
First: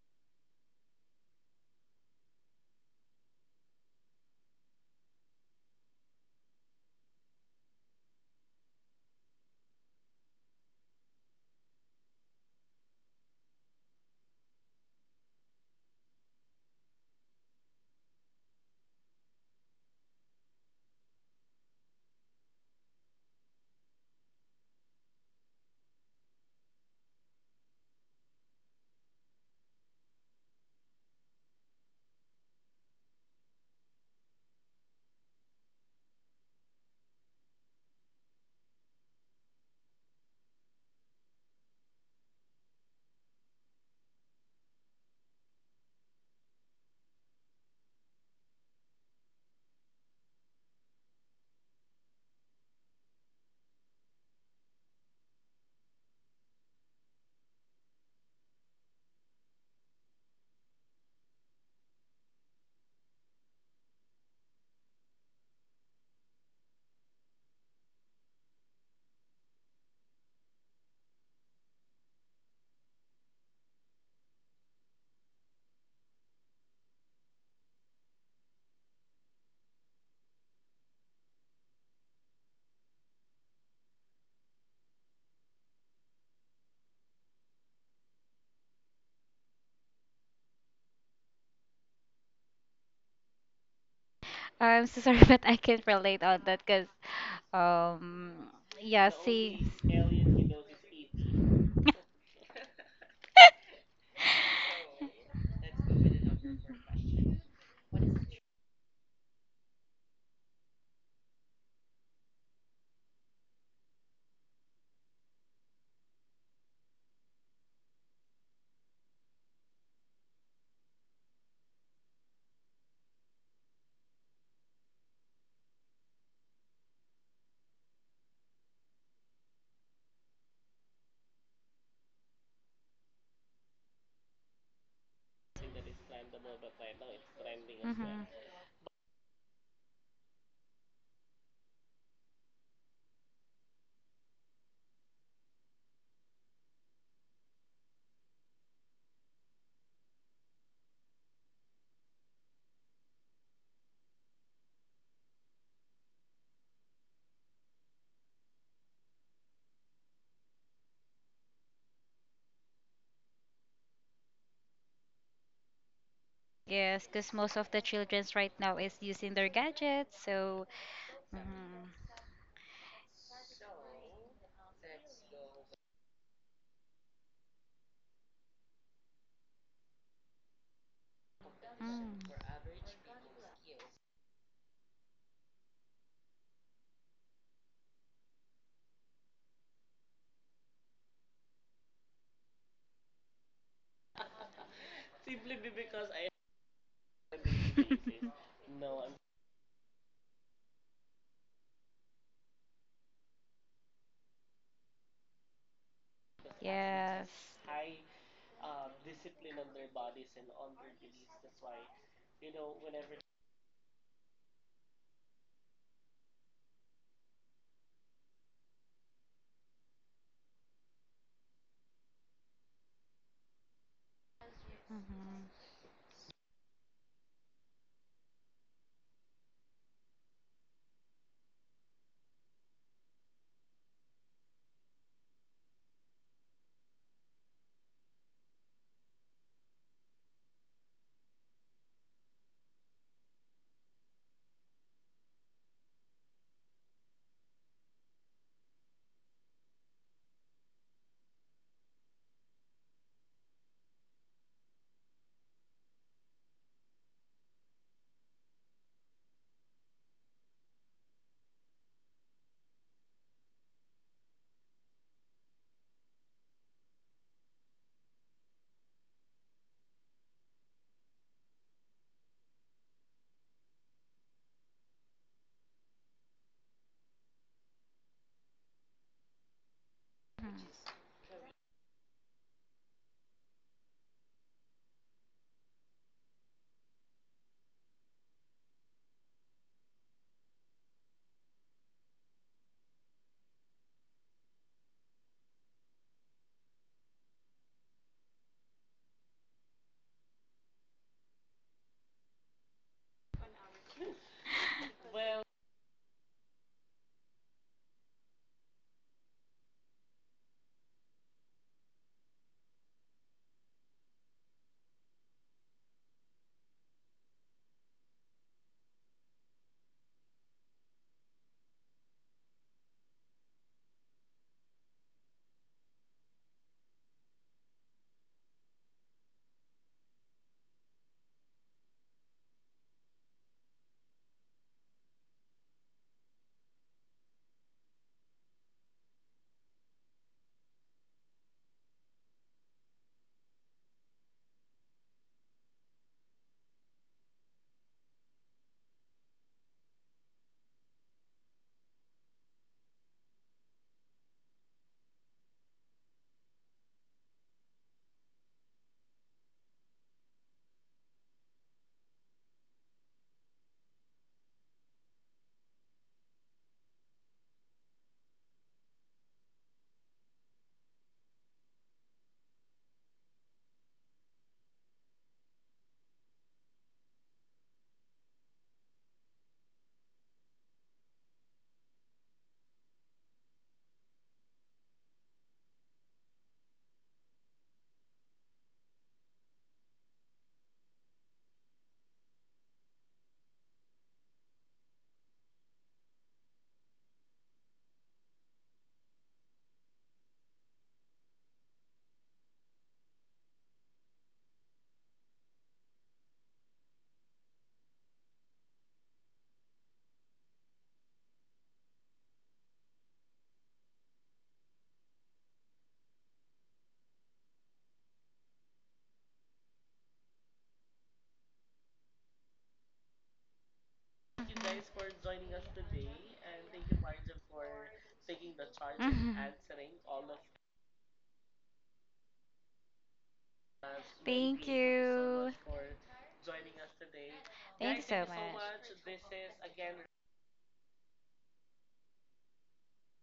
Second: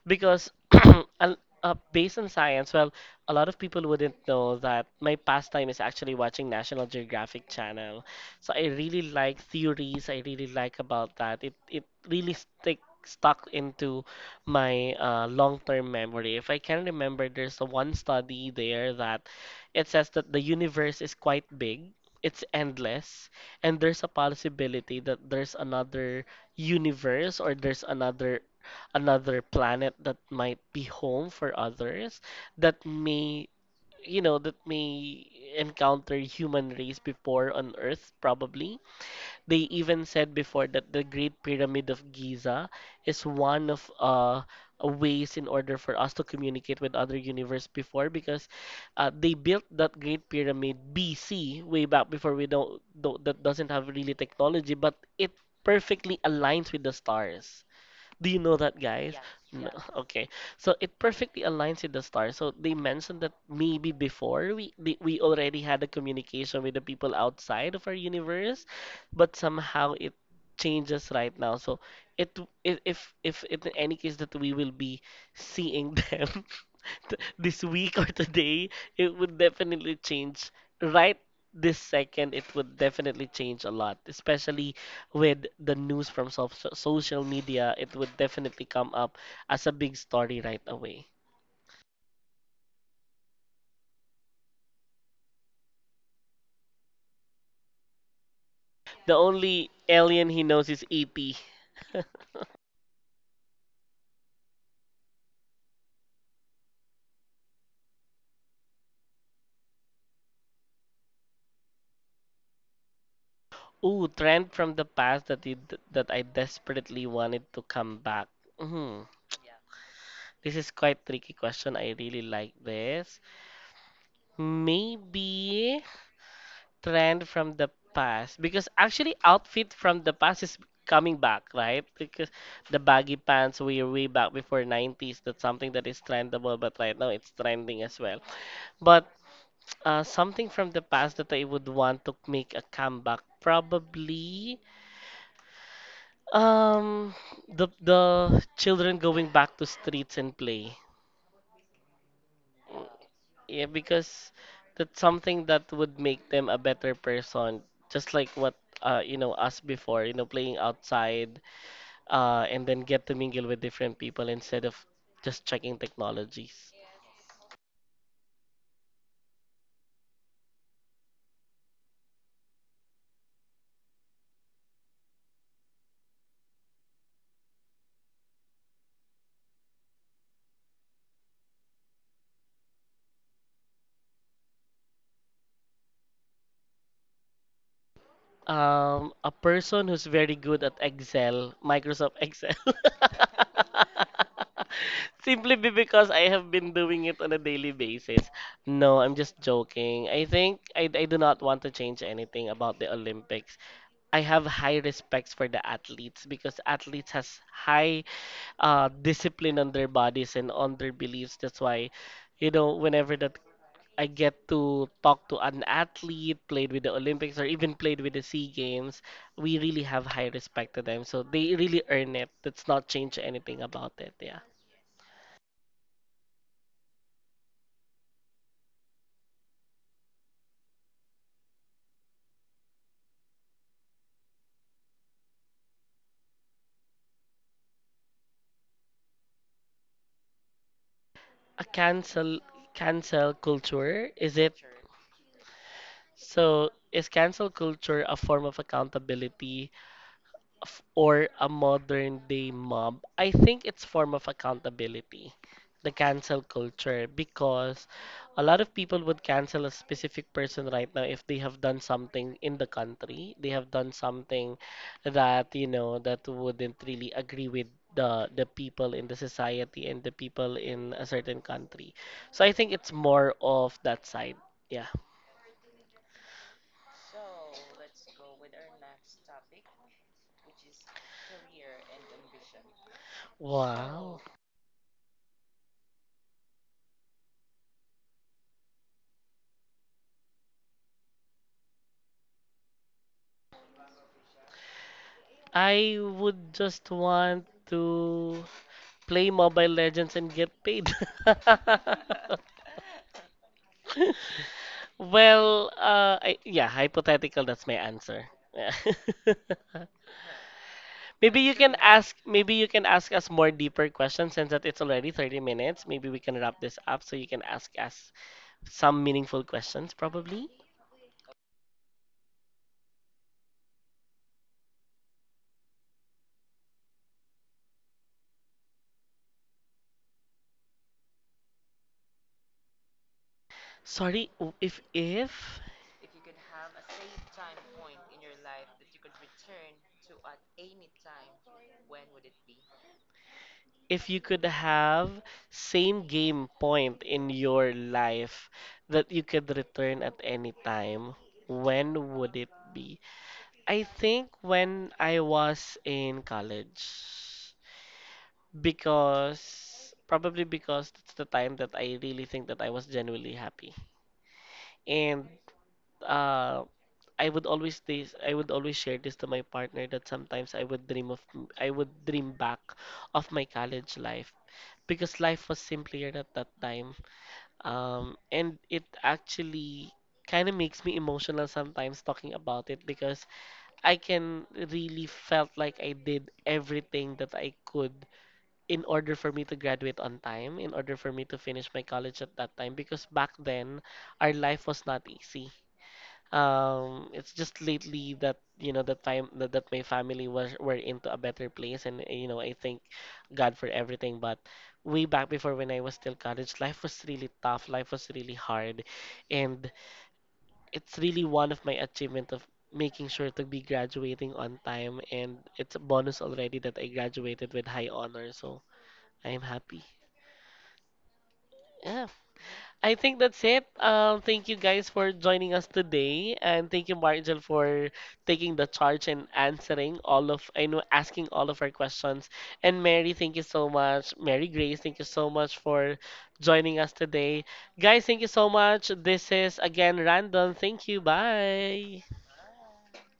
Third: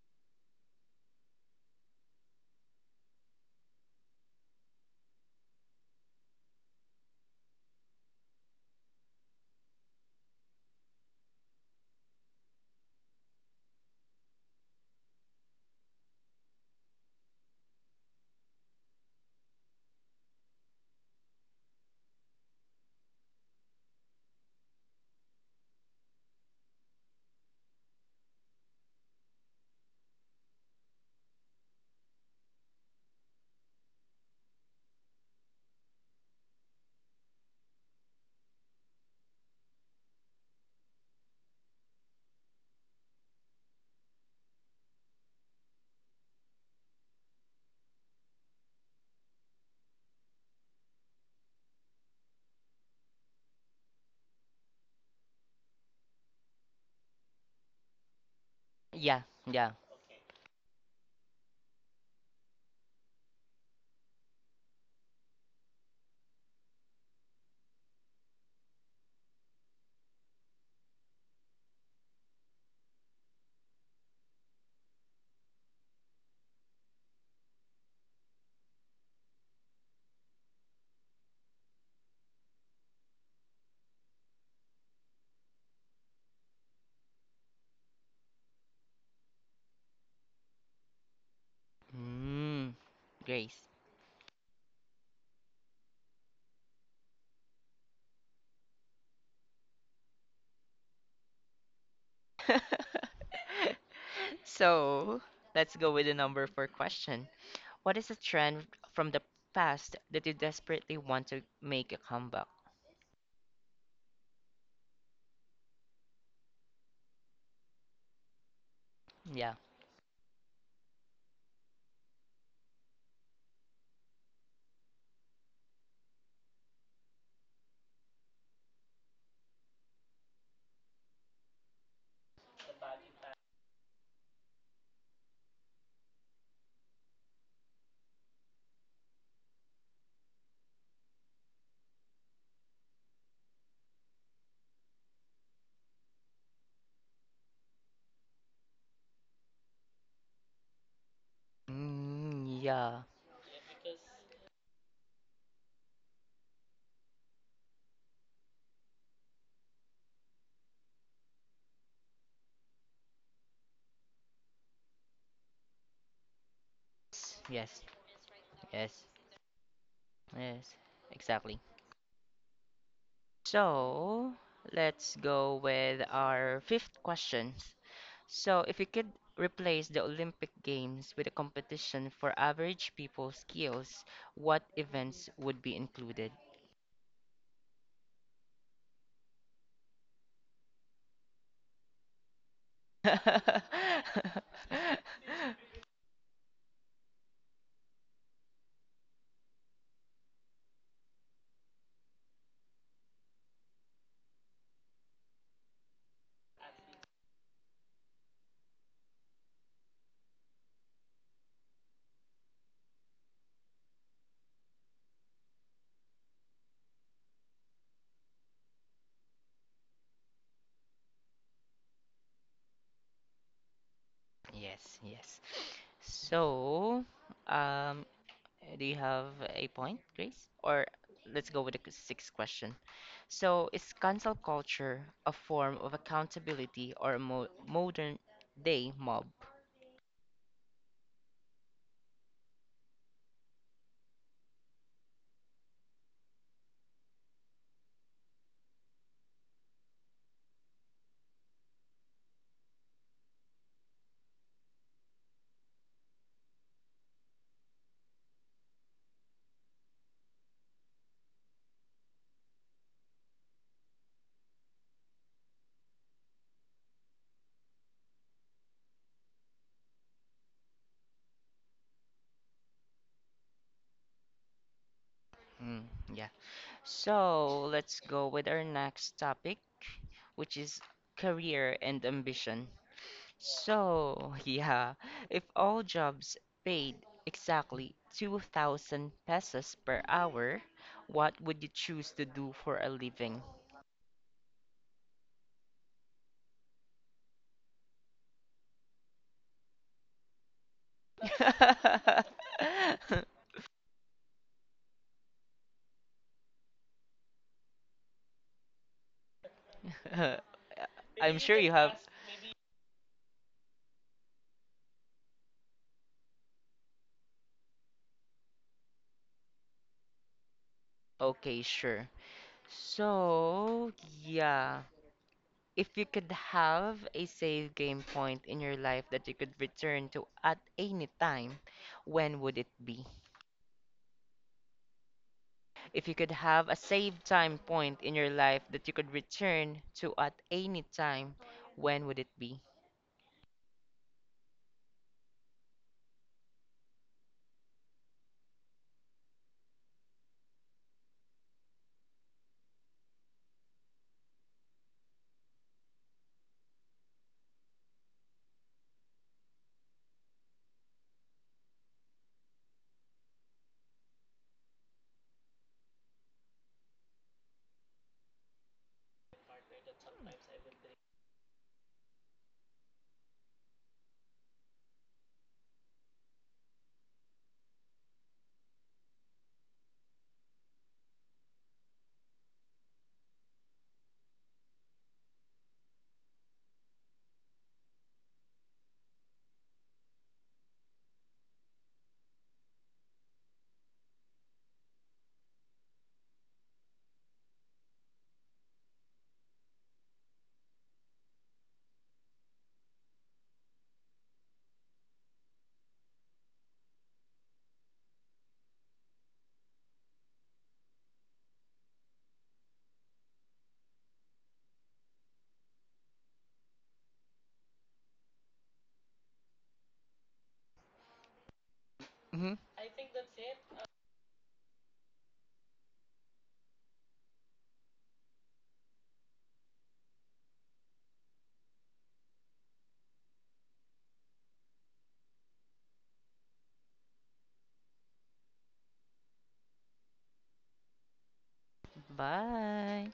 Speaker 1: because al- based on science, well, a lot of people wouldn't know that my pastime is actually watching National Geographic Channel. So I really like theories. I really like about that. It really stick stuck into my long-term memory. If I can remember, there's a one study there that it says that the universe is quite big, it's endless, and there's a possibility that there's another universe, or there's another planet that might be home for others that may, you know, that may encounter human race before on Earth, probably. They even said before that the Great Pyramid of Giza is one of ways in order for us to communicate with other universe before because they built that Great Pyramid BC way back before. We don't, do that doesn't have really technology, but it perfectly aligns with the stars. Do you know that, guys? No.
Speaker 2: Yeah, yeah.
Speaker 1: Yes. Okay. So it perfectly aligns with the star. So they mentioned that maybe before we already had a communication with the people outside of our universe, but somehow it changes right now. So it, if in any case that we will be seeing them this week or today, it would definitely change. Right this second, it would definitely change a lot, especially with the news from social media. It would definitely come up as a big story right away.
Speaker 2: Mm, Grace.
Speaker 3: I'm so sorry, but I can't relate on that because, um, yeah,
Speaker 1: The
Speaker 3: see.
Speaker 1: only alien he knows is E.T.
Speaker 2: So let's go with the number four question. What is a trend from the past that you desperately want to make a comeback?
Speaker 1: Ooh, trend from the past that that I desperately wanted to come back. Hmm.
Speaker 2: Yeah.
Speaker 1: This is quite tricky question. I really like this. Maybe trend from the past, because actually outfit from the past is coming back, right? Because the baggy pants we way back before 90s, that's something that is trendable, but right now it's trending as well.
Speaker 3: Mm-hmm.
Speaker 1: But something from the past that I would want to make a comeback, probably, um the children going back to streets and play.
Speaker 2: Mm, yeah.
Speaker 1: Yeah, because that's something that would make them a better person. Just like what you know, us before, you know, playing outside, and then get to mingle with different people instead of just checking technologies.
Speaker 3: Yes, because most of the
Speaker 2: Yes,
Speaker 3: childrens right now is
Speaker 2: yes.
Speaker 3: using their gadgets, so.
Speaker 2: Yes, exactly.
Speaker 3: Mhm.
Speaker 2: So let's go with our fifth question. So, if you could replace the Olympic Games with a competition
Speaker 3: Mm.
Speaker 2: for average people skills, what events would be included?
Speaker 1: A person who's very good at Excel, Microsoft Excel. Simply be because I have been doing it on a daily basis. No, I'm just joking. I think I do not want to change anything about the Olympics. I have high respects for the athletes, because athletes
Speaker 3: Yes.
Speaker 1: has high discipline on their bodies and on their beliefs. That's why, you know, whenever that I get to talk to an athlete, played with the Olympics or even played with the Sea Games, we really have high respect to them. So they really earn it. Let's not change anything about it. Yeah.
Speaker 2: Yes,
Speaker 3: Mhm.
Speaker 2: yes. So, um, do you have a point, Grace? Or let's go with the sixth question. So, is cancel culture a form of accountability or a mo modern day mob?
Speaker 1: A cancel cancel culture, is it? So is cancel culture a form of accountability, or a modern day mob? I think it's form of accountability, the cancel culture, because a lot of people would cancel a specific person right now if they have done something in the country, they have done something that, you know, that wouldn't really agree with the people in the society and the people in a certain country. So I think it's more of that side. Yeah.
Speaker 2: Mm, yeah. So, let's go with our next topic, which
Speaker 3: Mhm.
Speaker 2: is career and ambition.
Speaker 1: Wow.
Speaker 2: So, yeah, if all jobs paid exactly 2,000 pesos per hour, what would you choose to do for a living?
Speaker 1: I would just want to play Mobile Legends and get paid. Well, yeah, hypothetical. That's my answer. Yeah. Maybe
Speaker 2: I'm
Speaker 1: you
Speaker 2: sure
Speaker 1: can
Speaker 2: you have.
Speaker 1: ask. Maybe you can ask us more deeper questions, since that it's already 30 minutes. Maybe we can wrap this up so you can ask us some meaningful questions. Probably.
Speaker 2: Okay, sure. So, yeah. If you could have a save game point in your life that you could return to at any time, when would it be?
Speaker 1: Sorry,
Speaker 2: If you could have a save time point in your life that you could return to at any time, when would it be?
Speaker 1: if you could have same game point in your life that you could return at any time, when would it be? I think when I was in college, because probably because that's the time that I really think that I was genuinely happy. And uh, I would always share this to my partner, that sometimes I would dream of I would dream back of my college life, because life was simpler at that time. And it actually kind of makes me emotional sometimes talking about it, because I can really felt like I did everything that I could in order for me to graduate on time, in order for me to finish my college at that time, because back then our life was not easy. Um, it's just lately that you know that time that, that my family was were into a better place, and you know, I thank God for everything. But way back before when I was still college, life was really tough. Life was really hard, and it's really one of my achievement of making sure to be graduating on time, and it's a bonus already that I graduated with high honor. So I am happy. Yeah,
Speaker 2: Hmm.
Speaker 1: I think that's it. Thank you guys for joining us today, and thank you, Margel, for taking the
Speaker 3: Mhm.
Speaker 1: charge and
Speaker 3: Mhm.
Speaker 1: answering all of, I know, asking all of our questions. And Mary, thank you so much. Mary
Speaker 3: Thank
Speaker 1: Grace, thank you so
Speaker 3: you.
Speaker 1: much for joining us today.
Speaker 3: Thank you
Speaker 1: Guys,
Speaker 3: so
Speaker 1: thank you so
Speaker 3: much.
Speaker 1: much. This is again Random. Thank you. Bye.
Speaker 2: Bye.